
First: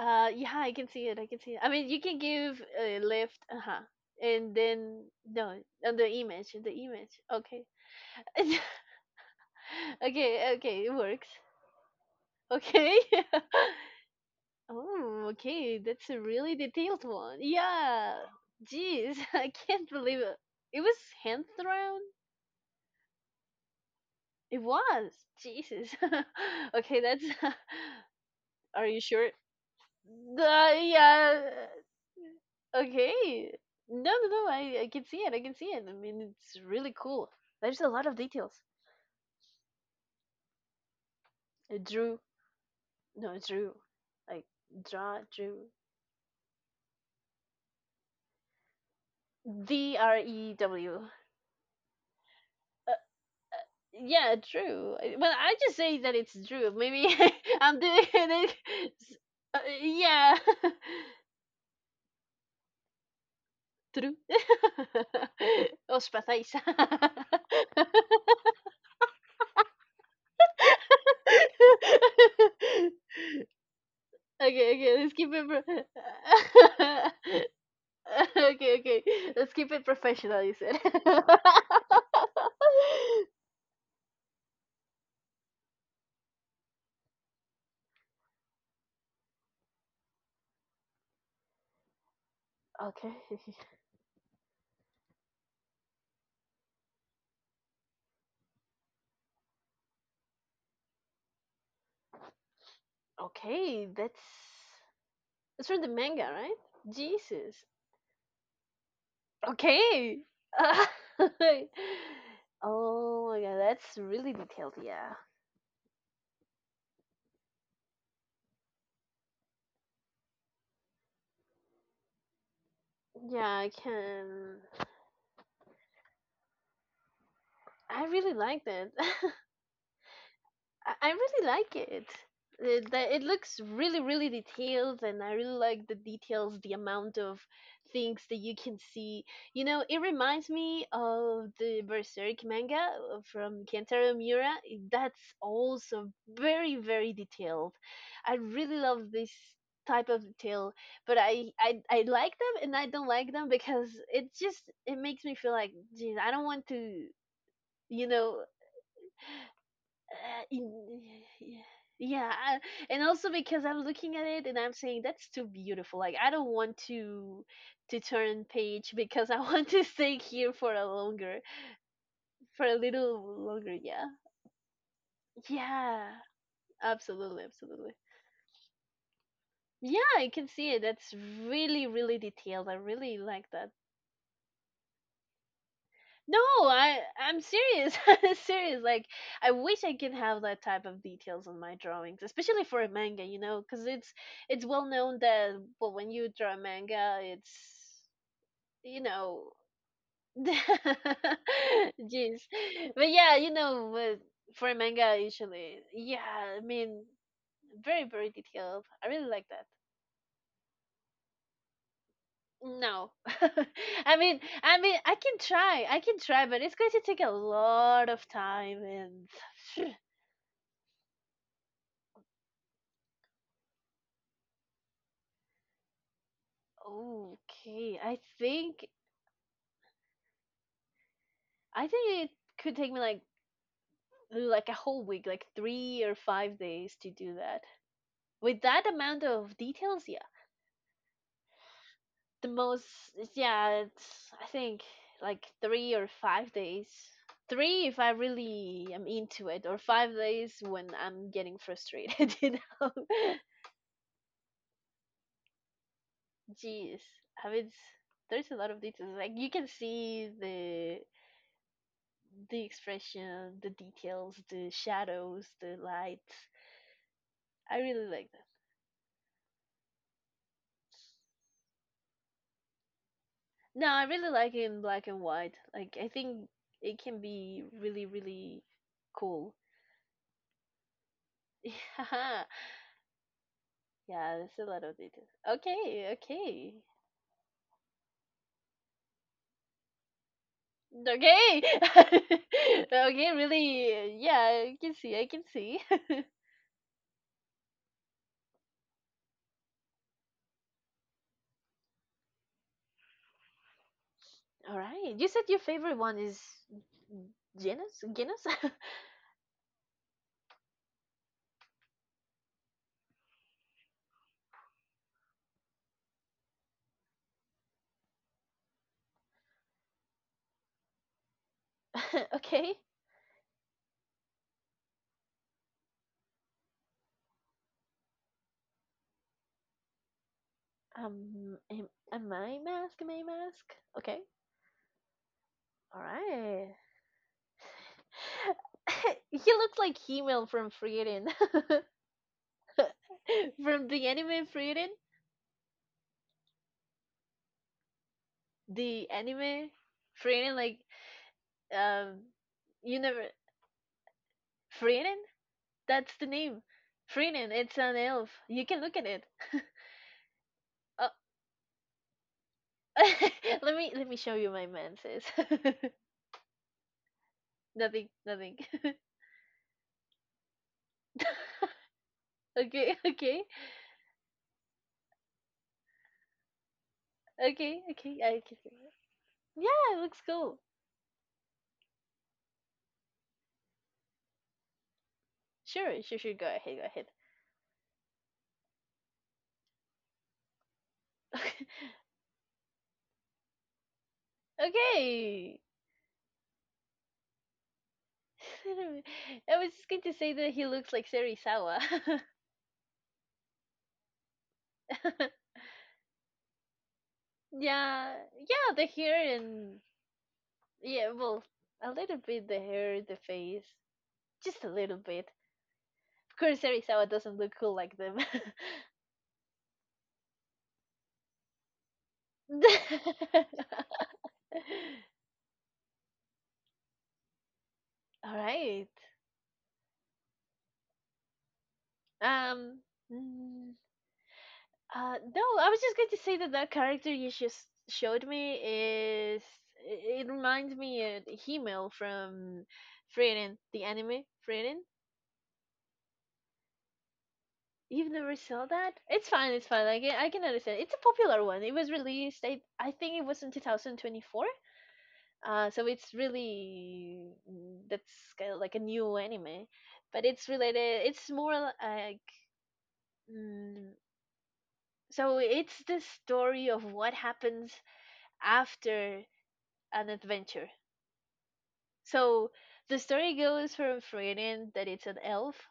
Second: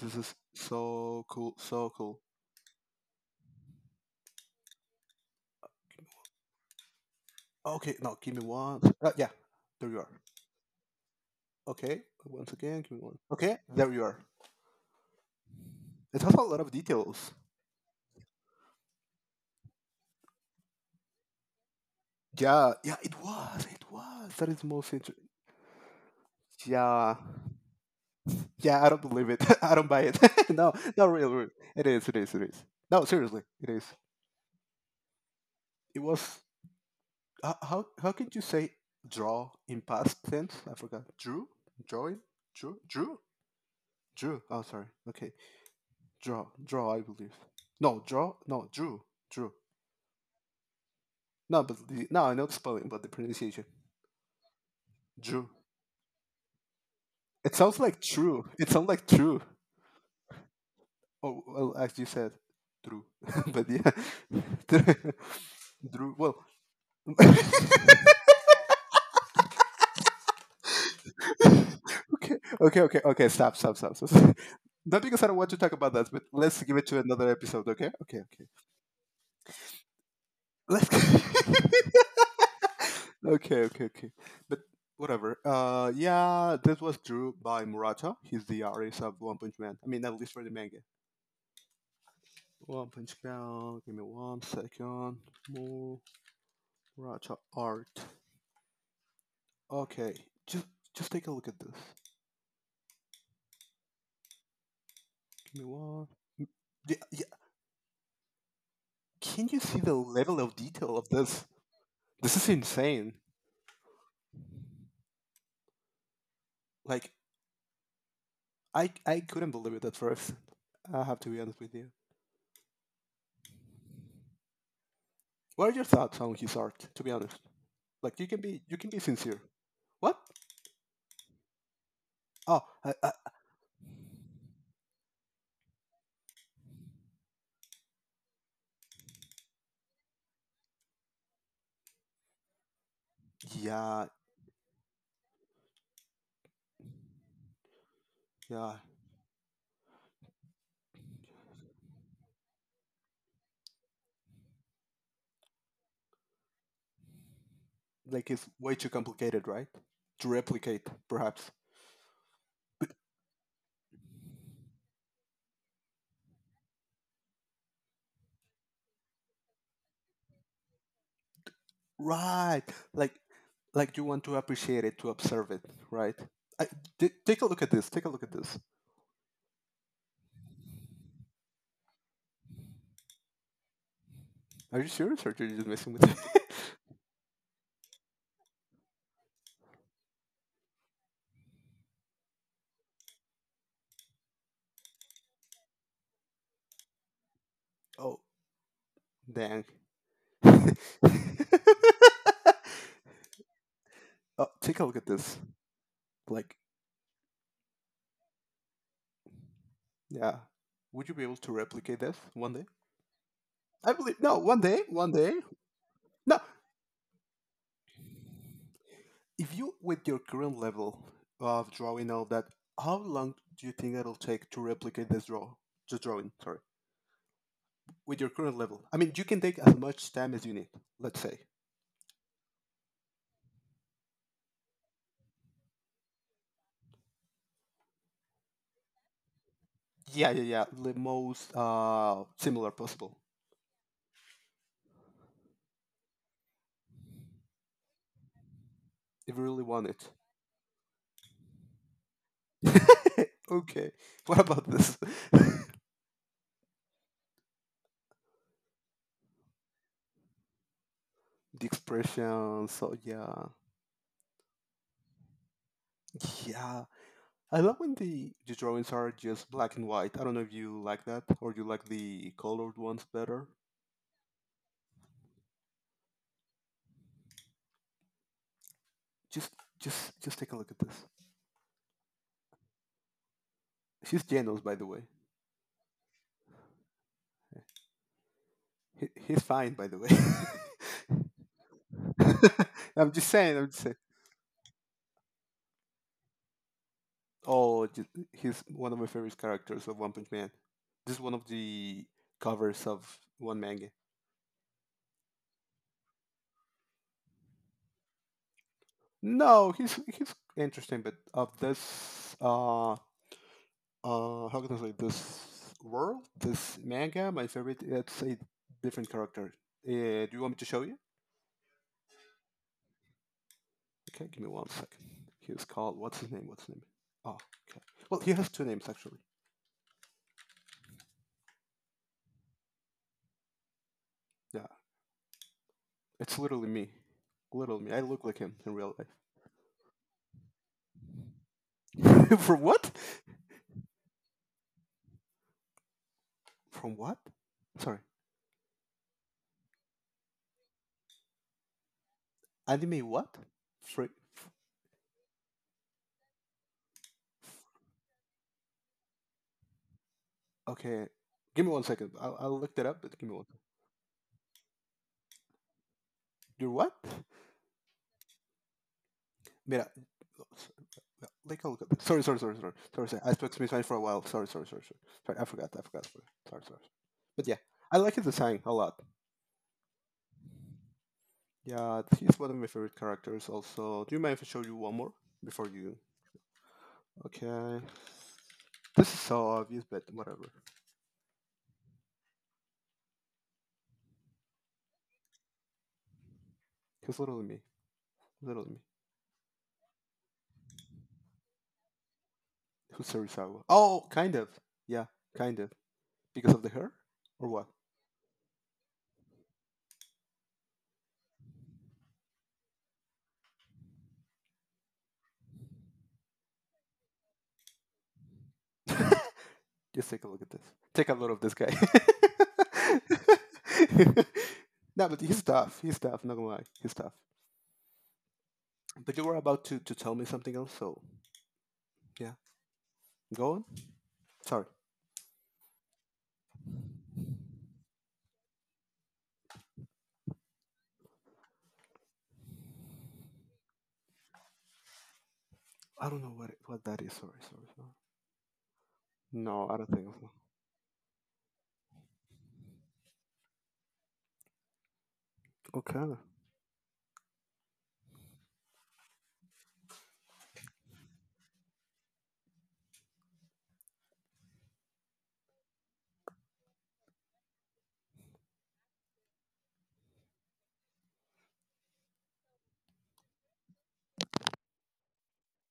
Speaker 2: this is
Speaker 1: I can see it.
Speaker 2: so
Speaker 1: I can see
Speaker 2: cool,
Speaker 1: it. I mean,
Speaker 2: so
Speaker 1: you can
Speaker 2: cool.
Speaker 1: give a lift. Uh huh. And then no, on the image, the image. Okay.
Speaker 2: Okay, now give me one. Yeah, there you are.
Speaker 1: Okay, okay, it works.
Speaker 2: Okay, once again, give me
Speaker 1: Okay.
Speaker 2: one. Okay, there you are.
Speaker 1: Oh, okay, that's a
Speaker 2: It has a
Speaker 1: really
Speaker 2: lot of
Speaker 1: detailed
Speaker 2: details.
Speaker 1: one. Yeah. Jeez, I can't believe it. It was hand drawn?
Speaker 2: Yeah, yeah, it was. That
Speaker 1: It
Speaker 2: is most interesting.
Speaker 1: was. Jesus. Okay,
Speaker 2: Yeah,
Speaker 1: that's
Speaker 2: yeah,
Speaker 1: Are
Speaker 2: I don't
Speaker 1: you
Speaker 2: believe
Speaker 1: sure?
Speaker 2: it. I don't buy it. No, not real, real.
Speaker 1: Yeah.
Speaker 2: It is. It is. It is. No, seriously,
Speaker 1: Okay.
Speaker 2: it is.
Speaker 1: No, no, no. I can see it. I can see it. I
Speaker 2: It
Speaker 1: mean,
Speaker 2: was.
Speaker 1: it's really cool.
Speaker 2: How
Speaker 1: There's
Speaker 2: how,
Speaker 1: a lot
Speaker 2: how
Speaker 1: of
Speaker 2: could you
Speaker 1: details.
Speaker 2: say draw in past tense? I forgot. Drew, drawing,
Speaker 1: Drew.
Speaker 2: drew, drew,
Speaker 1: No, drew.
Speaker 2: drew.
Speaker 1: Like
Speaker 2: Oh, sorry.
Speaker 1: draw,
Speaker 2: Okay,
Speaker 1: drew.
Speaker 2: draw, draw. I believe. No, draw. No, drew, drew.
Speaker 1: D R E W.
Speaker 2: No, but no, I know the spelling, but the pronunciation.
Speaker 1: Yeah, true. I- Well,
Speaker 2: Drew.
Speaker 1: I just say that it's true. Maybe
Speaker 2: It sounds
Speaker 1: I'm
Speaker 2: like
Speaker 1: doing
Speaker 2: true.
Speaker 1: it.
Speaker 2: It sounds like
Speaker 1: S-
Speaker 2: true.
Speaker 1: Yeah,
Speaker 2: Oh, well, as you said, true. But
Speaker 1: true.
Speaker 2: yeah, drew. Well,
Speaker 1: Ospathaisa.
Speaker 2: okay, okay, okay, okay. Stop, stop, stop, stop, stop.
Speaker 1: okay, okay,
Speaker 2: Not
Speaker 1: let's
Speaker 2: because I
Speaker 1: keep
Speaker 2: don't
Speaker 1: it.
Speaker 2: want to talk
Speaker 1: Pro-
Speaker 2: about that, but let's give it to another episode. Okay, okay, okay.
Speaker 1: okay, okay, let's keep it professional. You said.
Speaker 2: Let's. Okay, okay, okay. But whatever. Yeah, this was drew by Murata. He's the artist of One Punch Man. I mean, at least for the manga. One
Speaker 1: okay,
Speaker 2: Punch Man. Give me one second. Murata art. Okay, just just take a look at this.
Speaker 1: okay,
Speaker 2: Give me
Speaker 1: that's from the
Speaker 2: one.
Speaker 1: manga, right?
Speaker 2: Yeah, yeah.
Speaker 1: Jesus.
Speaker 2: Can you see the
Speaker 1: Okay.
Speaker 2: level of detail of this? This is insane.
Speaker 1: Oh my god, that's really detailed. Yeah.
Speaker 2: Like I couldn't believe it at first. I have to be honest with you.
Speaker 1: Yeah, I can.
Speaker 2: What are your thoughts on his art? To be honest,
Speaker 1: I
Speaker 2: like you
Speaker 1: really
Speaker 2: can be
Speaker 1: like
Speaker 2: you can
Speaker 1: that.
Speaker 2: be sincere. What?
Speaker 1: I really like it.
Speaker 2: Oh,
Speaker 1: It, the- it looks really, really detailed, and I really like the details, the amount of things that you can see. You know, it reminds me of the Berserk manga from
Speaker 2: yeah,
Speaker 1: Kentaro Miura. It- That's also very, very detailed. I
Speaker 2: yeah.
Speaker 1: really love this type of detail, but I like them and I don't like them because it just it makes me feel like, geez, I don't want to, you
Speaker 2: Like
Speaker 1: know,
Speaker 2: it's way too complicated, right? To replicate,
Speaker 1: in-
Speaker 2: perhaps.
Speaker 1: yeah, yeah, I- and also because I'm looking at it and I'm saying that's too beautiful. Like I don't want to turn page because I want to stay here for a longer,
Speaker 2: Right.
Speaker 1: for a
Speaker 2: Like
Speaker 1: little longer.
Speaker 2: like you
Speaker 1: Yeah,
Speaker 2: want to appreciate it, to observe it, right?
Speaker 1: yeah,
Speaker 2: I, Take a
Speaker 1: absolutely,
Speaker 2: look at this.
Speaker 1: absolutely.
Speaker 2: Take a look at this.
Speaker 1: Yeah, I can see it. That's really, really detailed. I really like that.
Speaker 2: Are you serious, or are you just messing with me?
Speaker 1: No, I'm serious. I'm serious. Like I wish I can have that type of details on my drawings, especially for a manga, you know, cuz it's well known that well when you draw a manga, it's
Speaker 2: Oh,
Speaker 1: you know,
Speaker 2: dang.
Speaker 1: jeez. But yeah, you know, but
Speaker 2: Oh,
Speaker 1: for a
Speaker 2: take a look at
Speaker 1: manga
Speaker 2: this.
Speaker 1: usually. Yeah,
Speaker 2: Like.
Speaker 1: I mean, very very detailed. I really like that.
Speaker 2: Yeah. Would you be able to replicate that one day?
Speaker 1: No.
Speaker 2: I
Speaker 1: I
Speaker 2: believe no.
Speaker 1: mean,
Speaker 2: One
Speaker 1: I
Speaker 2: day.
Speaker 1: mean,
Speaker 2: One
Speaker 1: I
Speaker 2: day.
Speaker 1: can try. I can
Speaker 2: No.
Speaker 1: try, but it's going to take a lot of time and
Speaker 2: If you, with your current level of drawing all that, how long do you think it'll take to replicate this draw? The drawing. Sorry.
Speaker 1: Oh, okay,
Speaker 2: With your current level, I mean, you can take as much time as you need. Let's say.
Speaker 1: I think it could take me like a whole week, like 3 or 5 days to do that. With that amount of details, yeah.
Speaker 2: Yeah, yeah, yeah. The most
Speaker 1: The
Speaker 2: similar
Speaker 1: most,
Speaker 2: possible.
Speaker 1: yeah, it's, I think like 3 or 5 days. Three if I really am
Speaker 2: If you
Speaker 1: into
Speaker 2: really
Speaker 1: it, or
Speaker 2: want
Speaker 1: 5 days when I'm getting frustrated, you know.
Speaker 2: it. Okay. What about this? The
Speaker 1: Jeez, I mean, it's- there's a lot of details. Like you can see the
Speaker 2: expression. So yeah.
Speaker 1: expression, the details, the shadows, the lights.
Speaker 2: Yeah. I love
Speaker 1: I
Speaker 2: when
Speaker 1: really
Speaker 2: the,
Speaker 1: like that.
Speaker 2: the drawings are just black and white. I don't know if you like that or you like the colored ones better.
Speaker 1: No, I really like it in black and white. Like I think it can be really, really
Speaker 2: Just
Speaker 1: cool.
Speaker 2: just take a look at this. She's
Speaker 1: Yeah, there's
Speaker 2: Genos,
Speaker 1: a
Speaker 2: by
Speaker 1: lot
Speaker 2: the
Speaker 1: of
Speaker 2: way.
Speaker 1: details. Okay, okay.
Speaker 2: He's fine, by the way.
Speaker 1: Okay.
Speaker 2: I'm just
Speaker 1: okay,
Speaker 2: saying. I'm just saying.
Speaker 1: really yeah, I can see, I can see.
Speaker 2: Oh, he's one of my favorite characters of One Punch Man. This is one of the covers of one manga.
Speaker 1: Alright. You said your favorite one is Genus? Genus?
Speaker 2: No, he's interesting, but of this, how can I say, this world, this manga, my favorite, it's a different character. Uh, do you want me to show you?
Speaker 1: okay.
Speaker 2: Okay, give me one second. He's called, what's his name? What's his name? Oh, okay. Well, he has two names actually.
Speaker 1: Am I mask? Am I mask? Okay.
Speaker 2: Yeah.
Speaker 1: All
Speaker 2: It's literally
Speaker 1: right.
Speaker 2: me. Literally me. I look like him in real
Speaker 1: He looks like Himmel from Frieren.
Speaker 2: life. From what?
Speaker 1: From the anime Frieren?
Speaker 2: From what? Sorry.
Speaker 1: The anime Frieren, like, um,
Speaker 2: Anime
Speaker 1: you never.
Speaker 2: what? Free.
Speaker 1: Frieren? That's the name. Frieren, it's an elf. You can look at it.
Speaker 2: Okay.
Speaker 1: Oh,
Speaker 2: Give me one second. I'll look that up, but give me one.
Speaker 1: let me show you my man says.
Speaker 2: You're what?
Speaker 1: nothing, nothing.
Speaker 2: Mira, like a look at this. Sorry, sorry, sorry, sorry,
Speaker 1: okay,
Speaker 2: sorry, sorry. I
Speaker 1: okay,
Speaker 2: spoke Spanish for a while. Sorry, sorry, sorry, sorry. Sorry, I forgot, I forgot. I forgot. Sorry, sorry. But yeah,
Speaker 1: okay,
Speaker 2: I like
Speaker 1: okay.
Speaker 2: his
Speaker 1: I can
Speaker 2: design
Speaker 1: see
Speaker 2: a
Speaker 1: it.
Speaker 2: lot.
Speaker 1: Yeah, it looks cool.
Speaker 2: Yeah, he's one of my favorite characters. Also, do you mind if I show you one more before you?
Speaker 1: Sure, sure, sure. Go ahead,
Speaker 2: Okay. This is so obvious, but whatever.
Speaker 1: go ahead. okay,
Speaker 2: He's literally me.
Speaker 1: I
Speaker 2: Literally me.
Speaker 1: don't know. I was just going to say that he looks like Serizawa.
Speaker 2: Who's Serizawa? Oh, kind of. Yeah, kind of. Because of the hair, or what?
Speaker 1: yeah, yeah, the hair and yeah, well, a little bit the hair, the face, just a little bit. Of course, Serizawa doesn't look cool like them.
Speaker 2: Just take a look at this. Take a look of this guy. No, but he's tough. He's tough. Not gonna lie, he's tough.
Speaker 1: All right.
Speaker 2: But you were about to tell me something else, so yeah,
Speaker 1: Um.
Speaker 2: go on.
Speaker 1: Mm,
Speaker 2: Sorry,
Speaker 1: uh. No, I was just going to say that that character you just showed me is it it reminds me of Himel from Frieren, the anime Frieren.
Speaker 2: I don't know what it, what that is. Sorry, sorry, sorry.
Speaker 1: You've never saw that? It's fine, it's
Speaker 2: No, I
Speaker 1: fine.
Speaker 2: don't
Speaker 1: I
Speaker 2: think
Speaker 1: can I
Speaker 2: so.
Speaker 1: can understand. It's a popular one. It was released I think it was in 2024. So
Speaker 2: Okay.
Speaker 1: it's
Speaker 2: I'm
Speaker 1: really mm, that's kind of like a new anime, but it's related it's more like mm, so it's the story of what happens after an adventure. So the story goes from Freyden that it's an elf.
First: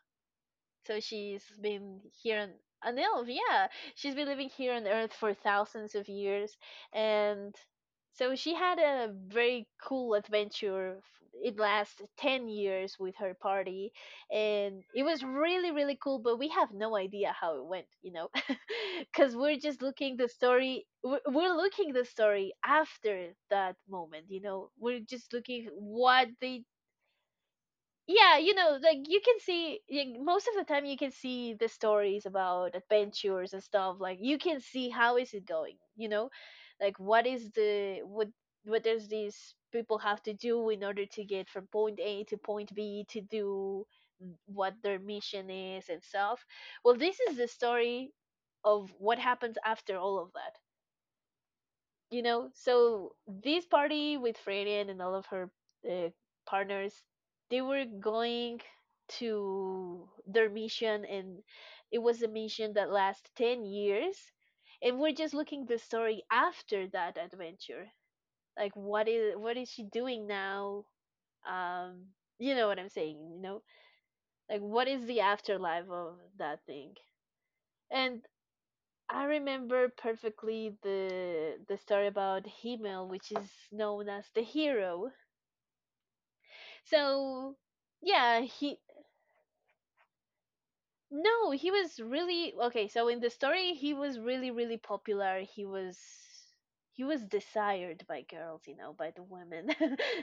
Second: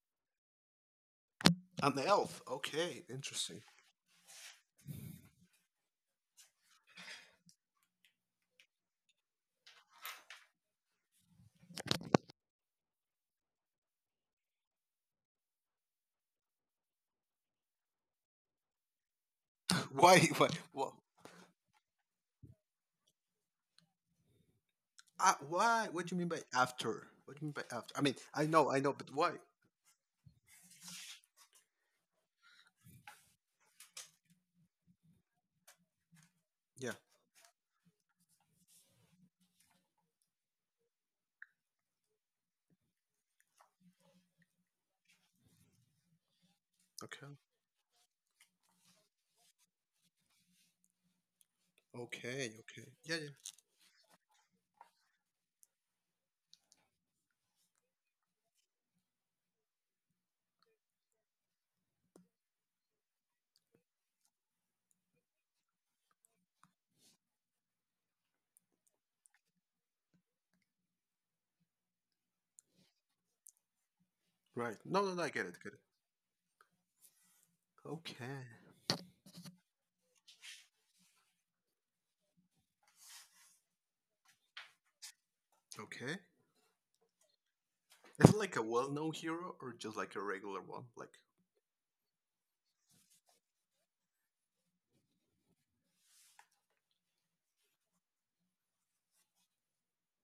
Speaker 1: So she's been
Speaker 2: the
Speaker 1: here
Speaker 2: elf.
Speaker 1: on an
Speaker 2: Okay,
Speaker 1: elf,
Speaker 2: interesting.
Speaker 1: yeah. She's been living here on Earth for thousands of years, and so she had a very cool adventure. It lasted 10 years with her party, and it was really, really cool. But we have no idea how it went, you know, because we're just looking
Speaker 2: Why?
Speaker 1: the
Speaker 2: Why?
Speaker 1: story.
Speaker 2: Well,
Speaker 1: We're looking the story after that moment, you know. We're just looking
Speaker 2: why? What do you mean
Speaker 1: what
Speaker 2: by
Speaker 1: they.
Speaker 2: after? What do you mean by after?
Speaker 1: Yeah.
Speaker 2: I know,
Speaker 1: Like,
Speaker 2: but
Speaker 1: you
Speaker 2: why?
Speaker 1: can see, like, most of the time you can see the stories about adventures and stuff, like you can see how is it going.
Speaker 2: Yeah.
Speaker 1: Like, what does these people have to do in order to get from point A to point B to do what their mission is and stuff. Well, this
Speaker 2: Okay.
Speaker 1: is the story of what happens after all of that you know
Speaker 2: Okay. Okay.
Speaker 1: so
Speaker 2: Yeah. Yeah.
Speaker 1: this party with Fredian and all of her uh, partners, they were going to their mission, and it was a mission that lasts 10 years. And we're just looking the story after that adventure, like what is she doing now. um you know what I'm saying. Like,
Speaker 2: Right.
Speaker 1: what
Speaker 2: No.
Speaker 1: is
Speaker 2: No.
Speaker 1: the
Speaker 2: No, I get it. Get it.
Speaker 1: afterlife of that thing?
Speaker 2: Okay.
Speaker 1: And I remember perfectly the story about Himmel, which is known as the hero.
Speaker 2: Okay.
Speaker 1: So,
Speaker 2: Is it
Speaker 1: yeah,
Speaker 2: like a
Speaker 1: he
Speaker 2: well-known hero or just like a regular one? Like,
Speaker 1: no, he was really okay. So in the story, he was really, really popular. He was desired by girls, by the women.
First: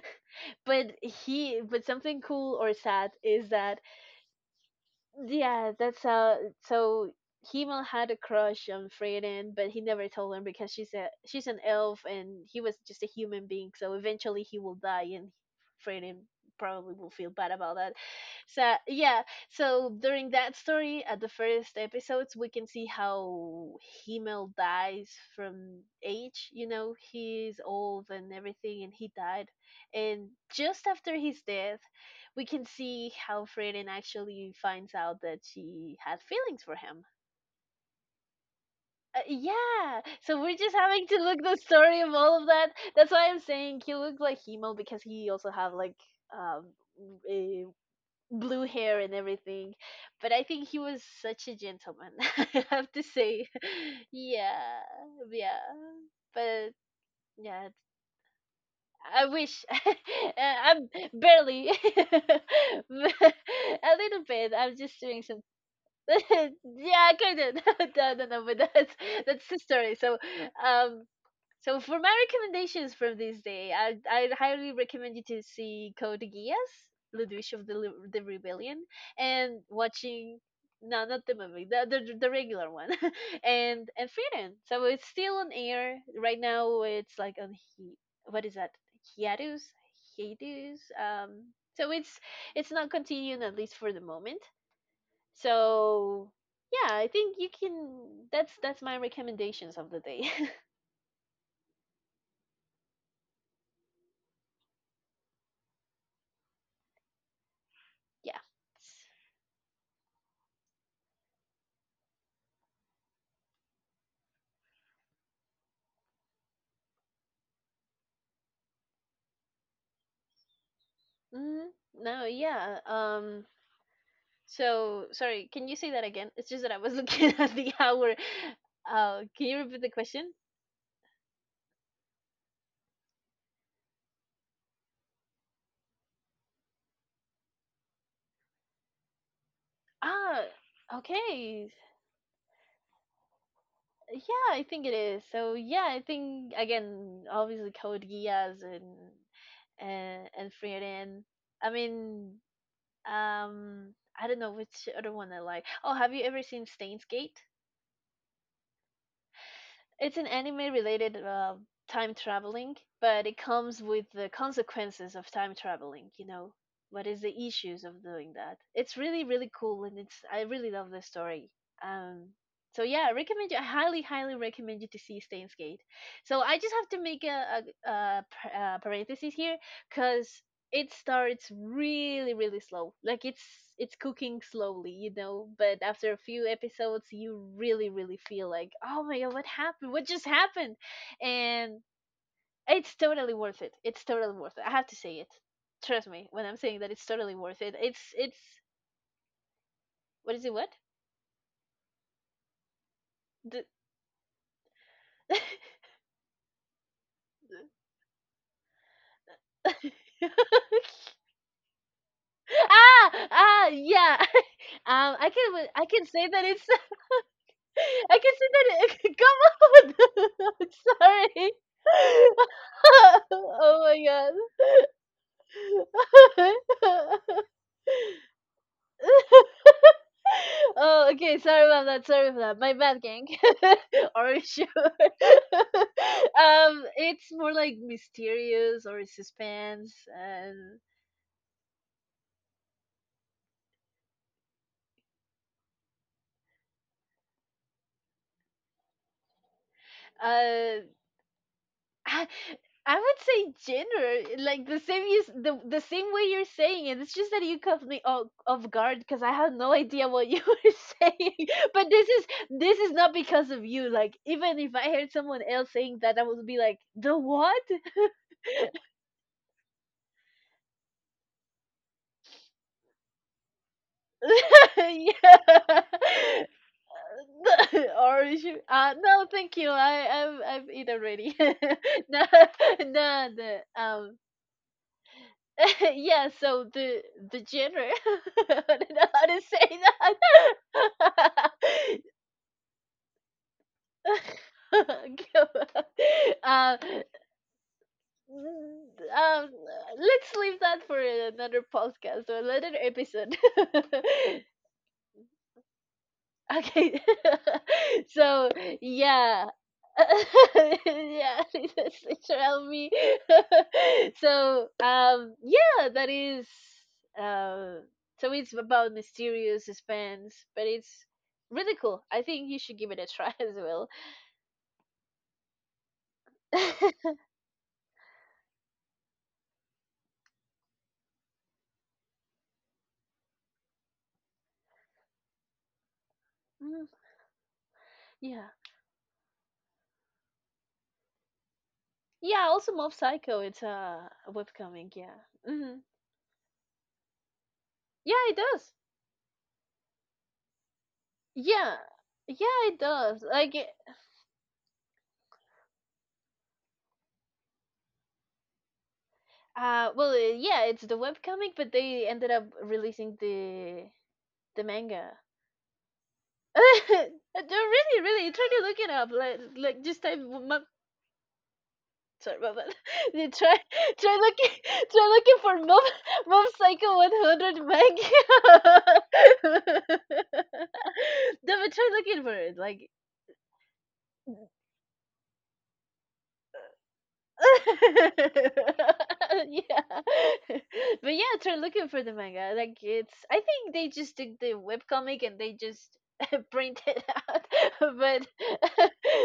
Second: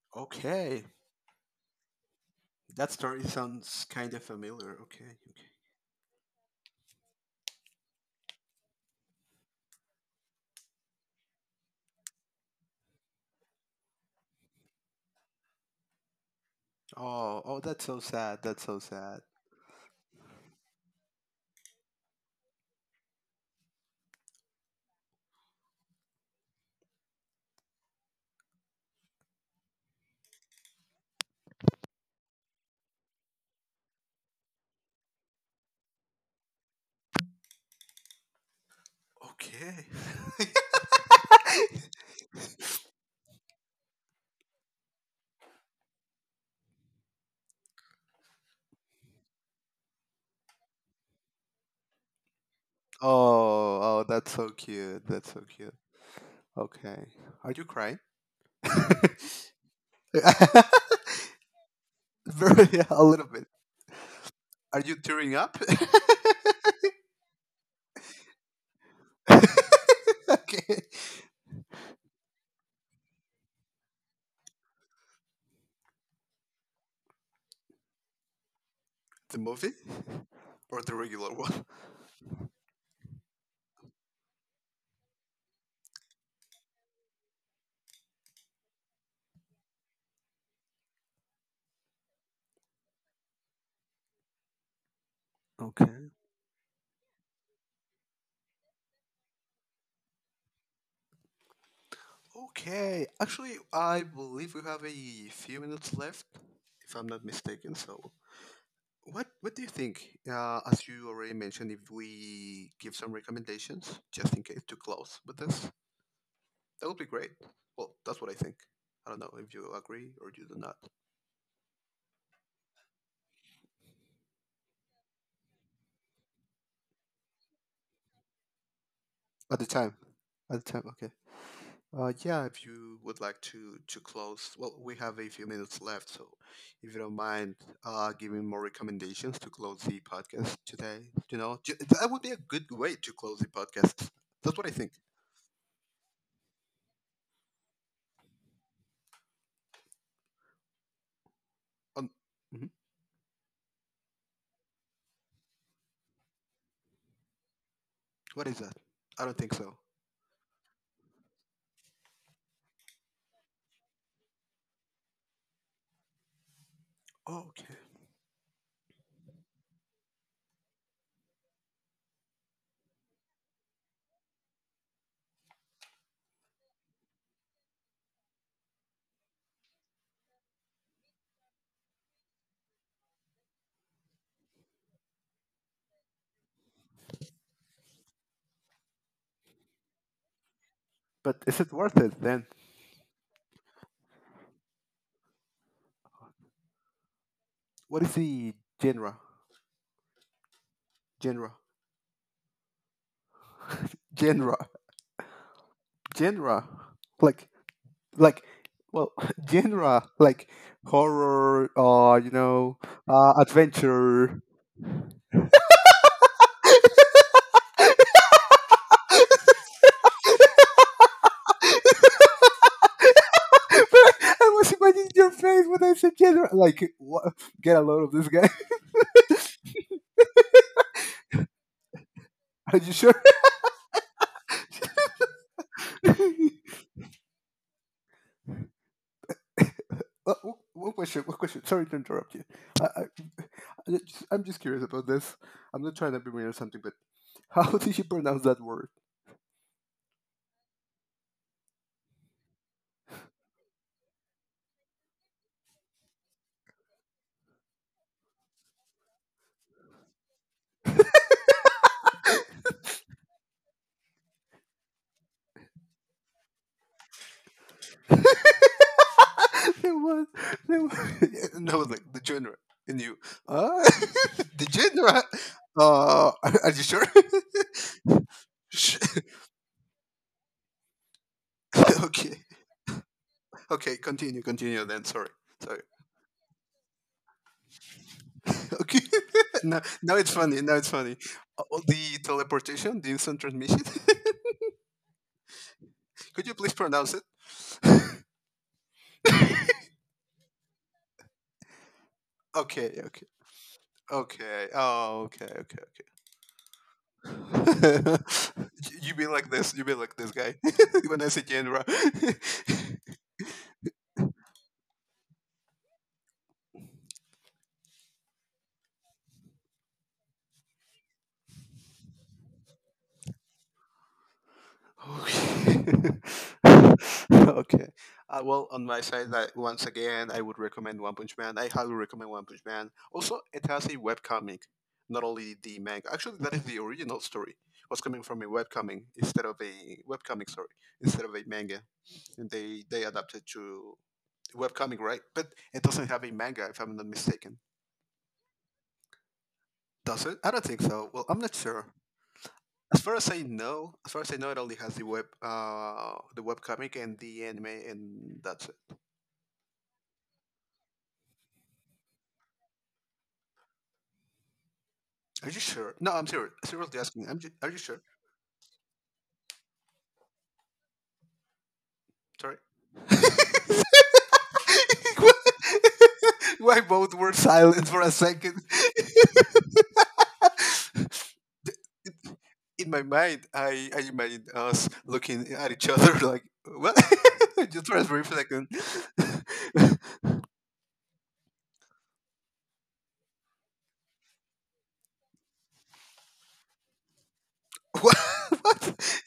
Speaker 2: okay,
Speaker 1: but he but something cool or
Speaker 2: that
Speaker 1: sad
Speaker 2: story
Speaker 1: is that.
Speaker 2: sounds kind of familiar. Okay, okay.
Speaker 1: Yeah, that's how. So Himmel had a crush on Freydin, but he never told her because she's an elf and he was just a human being. So eventually he will die, and Freydin probably will feel
Speaker 2: Oh,
Speaker 1: bad
Speaker 2: oh,
Speaker 1: about
Speaker 2: that's
Speaker 1: that.
Speaker 2: so sad. That's
Speaker 1: So
Speaker 2: so sad.
Speaker 1: yeah, so during that story, at the first episodes, we can see how Himmel dies from age. He's old and everything, and he died. And just after his death, we can see how Freden actually finds out that she had feelings for him.
Speaker 2: Okay.
Speaker 1: Yeah, so we're just having to look the story of all of that. That's why I'm saying he looked like Himo because he also have like um eh, blue hair and everything. But I think he was such a gentleman. I have to say,
Speaker 2: oh, oh, that's so
Speaker 1: yeah,
Speaker 2: cute. That's so
Speaker 1: yeah.
Speaker 2: cute.
Speaker 1: But
Speaker 2: Okay. Are you
Speaker 1: yeah,
Speaker 2: crying?
Speaker 1: I wish. I'm barely
Speaker 2: Very, yeah,
Speaker 1: a
Speaker 2: a little bit.
Speaker 1: little bit. I'm
Speaker 2: Are you
Speaker 1: just doing
Speaker 2: tearing
Speaker 1: some.
Speaker 2: up?
Speaker 1: yeah, kind of. No, no, no, but that's
Speaker 2: okay.
Speaker 1: the story. Um, so, for my recommendations from this day, I highly recommend you to see Code Geass, Ludwig of the Rebellion,
Speaker 2: The
Speaker 1: and
Speaker 2: movie
Speaker 1: watching.
Speaker 2: or the
Speaker 1: No, not
Speaker 2: regular
Speaker 1: the
Speaker 2: one?
Speaker 1: movie, the regular one, and Freedom. So it's still on air right now. It's like on what is that? Hiatus, hiatus. So it's not continuing at least for the moment,
Speaker 2: Okay.
Speaker 1: so yeah, I think you can. That's my recommendations of the day.
Speaker 2: Okay, actually, I believe we have a few minutes left, if I'm not mistaken. So,
Speaker 1: yeah.
Speaker 2: what do you think? As you already mentioned, if we give some recommendations, just in case to close with this, that would be great. Well, that's what I think. I don't know if you agree or you do not.
Speaker 1: Mm, no. Yeah. So sorry. Can you say that again? It's just that I was looking at the hour. Can you
Speaker 2: At the
Speaker 1: repeat the
Speaker 2: time.
Speaker 1: question?
Speaker 2: At the time, okay. Yeah, if you would like to close, well, we have a few minutes left, so if you don't mind, giving more recommendations to close the
Speaker 1: Ah.
Speaker 2: podcast today, you know,
Speaker 1: Okay.
Speaker 2: that would be a good way to close the podcast.
Speaker 1: Yeah,
Speaker 2: That's
Speaker 1: I
Speaker 2: what I
Speaker 1: think
Speaker 2: think.
Speaker 1: it is. So yeah, I think again, obviously Code Geass and and Frieren. I
Speaker 2: Um,
Speaker 1: mean,
Speaker 2: mhm.
Speaker 1: Um, I don't know which other one I like. Oh, have you ever seen Steins Gate?
Speaker 2: What is that? I don't think so.
Speaker 1: It's an anime related time traveling, but it comes with the consequences of time traveling. What is the
Speaker 2: Oh, okay.
Speaker 1: issues of doing that? It's really, really cool, and it's I really love the story. Um, so yeah, I recommend you. I highly, highly recommend you to see Steins Gate. So I just have to make a parenthesis here because it starts really, really slow, like it's cooking slowly, but after a few episodes you really, really feel like, oh my god, what happened, what just happened.
Speaker 2: But is it
Speaker 1: And
Speaker 2: worth it then?
Speaker 1: it's totally worth it. It's totally worth it. I have to say it. Trust me when I'm saying that. It's totally worth it. it's
Speaker 2: What is
Speaker 1: it's
Speaker 2: the genre?
Speaker 1: what is it, what.
Speaker 2: Genre?
Speaker 1: The...
Speaker 2: Genre? Genre? Like like, well, genre like horror or you know
Speaker 1: yeah.
Speaker 2: adventure.
Speaker 1: I can say that it's I can consider it. Come on. Sorry. oh
Speaker 2: But
Speaker 1: my
Speaker 2: I was imagining your face when I said genre.
Speaker 1: god.
Speaker 2: Like, what? Get a load of this guy.
Speaker 1: oh, okay. Sorry about that. Sorry about that. My
Speaker 2: Are you
Speaker 1: bad,
Speaker 2: sure?
Speaker 1: gang. Are you sure? It's more like mysterious or suspense, and
Speaker 2: What question? One question? Sorry to interrupt you. I, I, I just, I'm just curious about this. I'm not trying to be mean or something, but how do you pronounce that word?
Speaker 1: uh, I, I would say general, like the same use the same way you're saying it. It's just that you caught me off guard because I had no idea what you were saying. But this is not because of you. Like, even if I heard someone else saying that, I would be like, the what?
Speaker 2: there was, there was, and I was like, the genre. And you, uh, the genre?
Speaker 1: yeah.
Speaker 2: Uh, are, are you sure?
Speaker 1: or you should,
Speaker 2: Sh-
Speaker 1: no, thank you. I've eaten already. no,
Speaker 2: okay,
Speaker 1: no, the
Speaker 2: okay,
Speaker 1: um
Speaker 2: continue then. Sorry, sorry.
Speaker 1: yeah, so the genre. I don't
Speaker 2: Okay,
Speaker 1: know how to say
Speaker 2: now, now it's funny, now it's funny.
Speaker 1: that.
Speaker 2: The teleportation, the instant transmission.
Speaker 1: Come on.
Speaker 2: Could you please
Speaker 1: uh,
Speaker 2: pronounce it?
Speaker 1: mm, um, let's leave that for another podcast or another
Speaker 2: Okay, okay.
Speaker 1: episode.
Speaker 2: Okay. Oh, okay. Okay.
Speaker 1: Okay.
Speaker 2: Okay.
Speaker 1: So,
Speaker 2: You be
Speaker 1: yeah.
Speaker 2: like this. You be like this guy. when I
Speaker 1: Yeah,
Speaker 2: say genre.
Speaker 1: that's literally me. So, yeah, that is, uh, so it's about mysterious suspense, but it's really cool. I think you should give it a try as well.
Speaker 2: Okay. okay. Well, on my side, like, once again, I would recommend One Punch Man. I highly recommend One Punch Man. Also, it has a webcomic, not only the manga. Actually, that is the
Speaker 1: Mm,
Speaker 2: original story. Was coming from a
Speaker 1: yeah.
Speaker 2: webcomic instead of a webcomic story instead of a manga.
Speaker 1: Yeah,
Speaker 2: And
Speaker 1: also
Speaker 2: they
Speaker 1: Mob
Speaker 2: they
Speaker 1: Psycho,
Speaker 2: adapted
Speaker 1: it's
Speaker 2: to
Speaker 1: a webcomic,
Speaker 2: webcomic, right?
Speaker 1: yeah.
Speaker 2: But
Speaker 1: Hmm.
Speaker 2: it doesn't have a manga, if I'm not mistaken.
Speaker 1: Yeah, it does.
Speaker 2: Does it? I don't think so. Well, I'm not
Speaker 1: Yeah.
Speaker 2: sure.
Speaker 1: Yeah, it
Speaker 2: As far
Speaker 1: does.
Speaker 2: as I
Speaker 1: Like,
Speaker 2: know, as far as I know, it only has the web, the webcomic and the anime, and that's it.
Speaker 1: Yeah, it's the webcomic, but they ended up releasing the manga.
Speaker 2: Are you sure? No, I'm serious. Seriously asking.
Speaker 1: no,
Speaker 2: Are you sure?
Speaker 1: really, really, try to look it up. Like just type mom. Sorry, mom.
Speaker 2: Sorry.
Speaker 1: You try, try looking, try looking for mom
Speaker 2: Why
Speaker 1: psycho one
Speaker 2: both were
Speaker 1: hundred
Speaker 2: silent for a second?
Speaker 1: manga. no, but try looking for it.
Speaker 2: In
Speaker 1: Like,
Speaker 2: my mind, I imagined us looking at each other like, what? Just for a brief second.
Speaker 1: yeah, but yeah, try looking for the manga. Like, it's I think they just did the webcomic and they just print it out.
Speaker 2: what?
Speaker 1: but
Speaker 2: what?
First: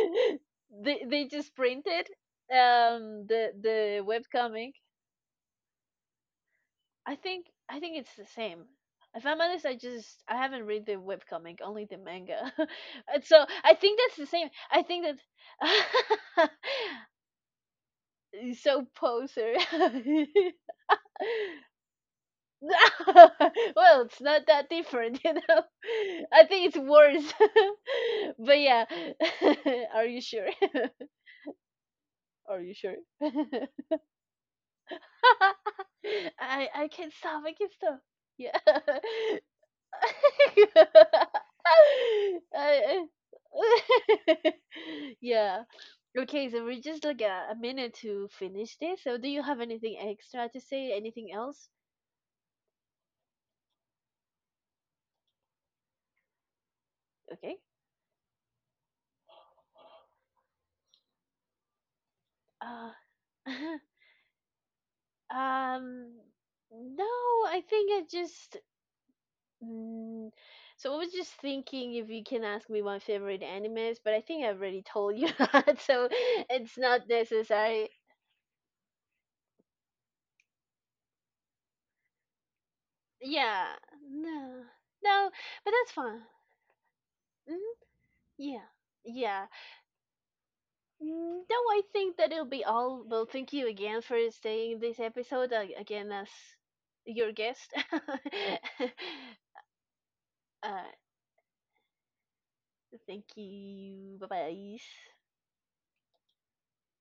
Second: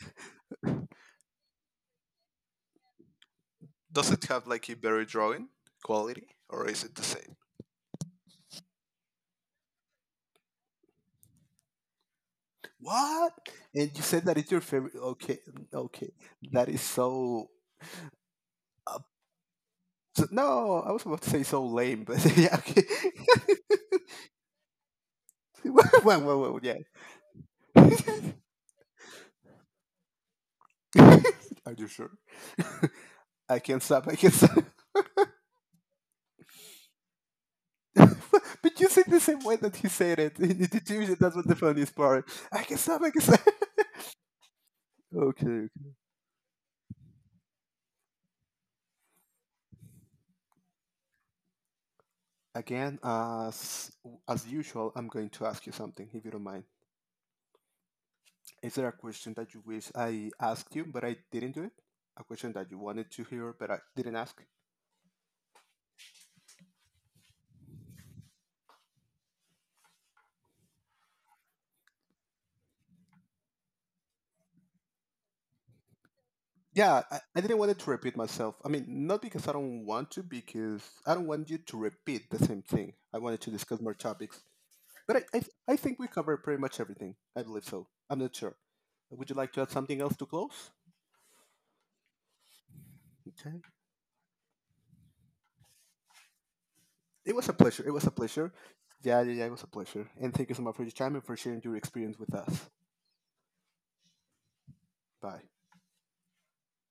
Speaker 1: they just printed the
Speaker 2: Does it have like a
Speaker 1: webcomic.
Speaker 2: better drawing quality, or is it the
Speaker 1: i
Speaker 2: same?
Speaker 1: think i think it's the same. If I'm honest, I haven't read the webcomic, only the manga. and so
Speaker 2: What?
Speaker 1: I
Speaker 2: And
Speaker 1: think
Speaker 2: you
Speaker 1: that's
Speaker 2: said
Speaker 1: the
Speaker 2: that
Speaker 1: same.
Speaker 2: it's your
Speaker 1: I
Speaker 2: favorite?
Speaker 1: think
Speaker 2: Okay, okay,
Speaker 1: that.
Speaker 2: that is so.
Speaker 1: so
Speaker 2: Uh,
Speaker 1: poser.
Speaker 2: no, I was about to say so lame, but yeah, okay.
Speaker 1: well, it's not that different. You know.
Speaker 2: Whoa, whoa, whoa,
Speaker 1: I
Speaker 2: whoa,
Speaker 1: think it's
Speaker 2: yeah.
Speaker 1: worse. but yeah, are you sure?
Speaker 2: Are you sure?
Speaker 1: Are you sure?
Speaker 2: I can not stop. I can not stop.
Speaker 1: I can't stop. I can't stop. Yeah.
Speaker 2: but you said the same way that he said it. Did you? That's what the funniest part.
Speaker 1: I-
Speaker 2: I can not stop.
Speaker 1: I-
Speaker 2: I can not stop. okay.
Speaker 1: yeah.
Speaker 2: okay.
Speaker 1: Okay, so we're just like a minute to finish this. So do you have anything extra to say? Anything else?
Speaker 2: Again, as usual, I'm going to ask you something if you don't mind.
Speaker 1: Okay.
Speaker 2: Is there a question that you wish I asked you, but I didn't do it? A question that you
Speaker 1: Uh
Speaker 2: wanted to hear, but I didn't ask?
Speaker 1: Um, no, I think I just. Mm, so I was just thinking if you can ask me my favorite animes, but I think I already told you that, so it's
Speaker 2: Yeah,
Speaker 1: not
Speaker 2: I didn't want it
Speaker 1: necessary.
Speaker 2: to repeat myself. I mean, not because I don't want to, because I don't want you to repeat the same thing. I wanted to
Speaker 1: Yeah,
Speaker 2: discuss more topics.
Speaker 1: no,
Speaker 2: But
Speaker 1: no, but
Speaker 2: I
Speaker 1: that's
Speaker 2: think we
Speaker 1: fine.
Speaker 2: covered pretty much everything. I believe
Speaker 1: Hmm.
Speaker 2: so. I'm not sure.
Speaker 1: Yeah,
Speaker 2: Would you
Speaker 1: yeah.
Speaker 2: like to add something else to close?
Speaker 1: Mm, no, I think that it'll be all. Well, thank
Speaker 2: Okay.
Speaker 1: you again for staying in this episode, again as your
Speaker 2: It was a
Speaker 1: guest.
Speaker 2: pleasure. It was a pleasure. Yeah, yeah, yeah, it was a pleasure. And thank you so much
Speaker 1: uh,
Speaker 2: for your time and for sharing your experience with us.
Speaker 1: Thank you. Bye bye.
Speaker 2: Bye.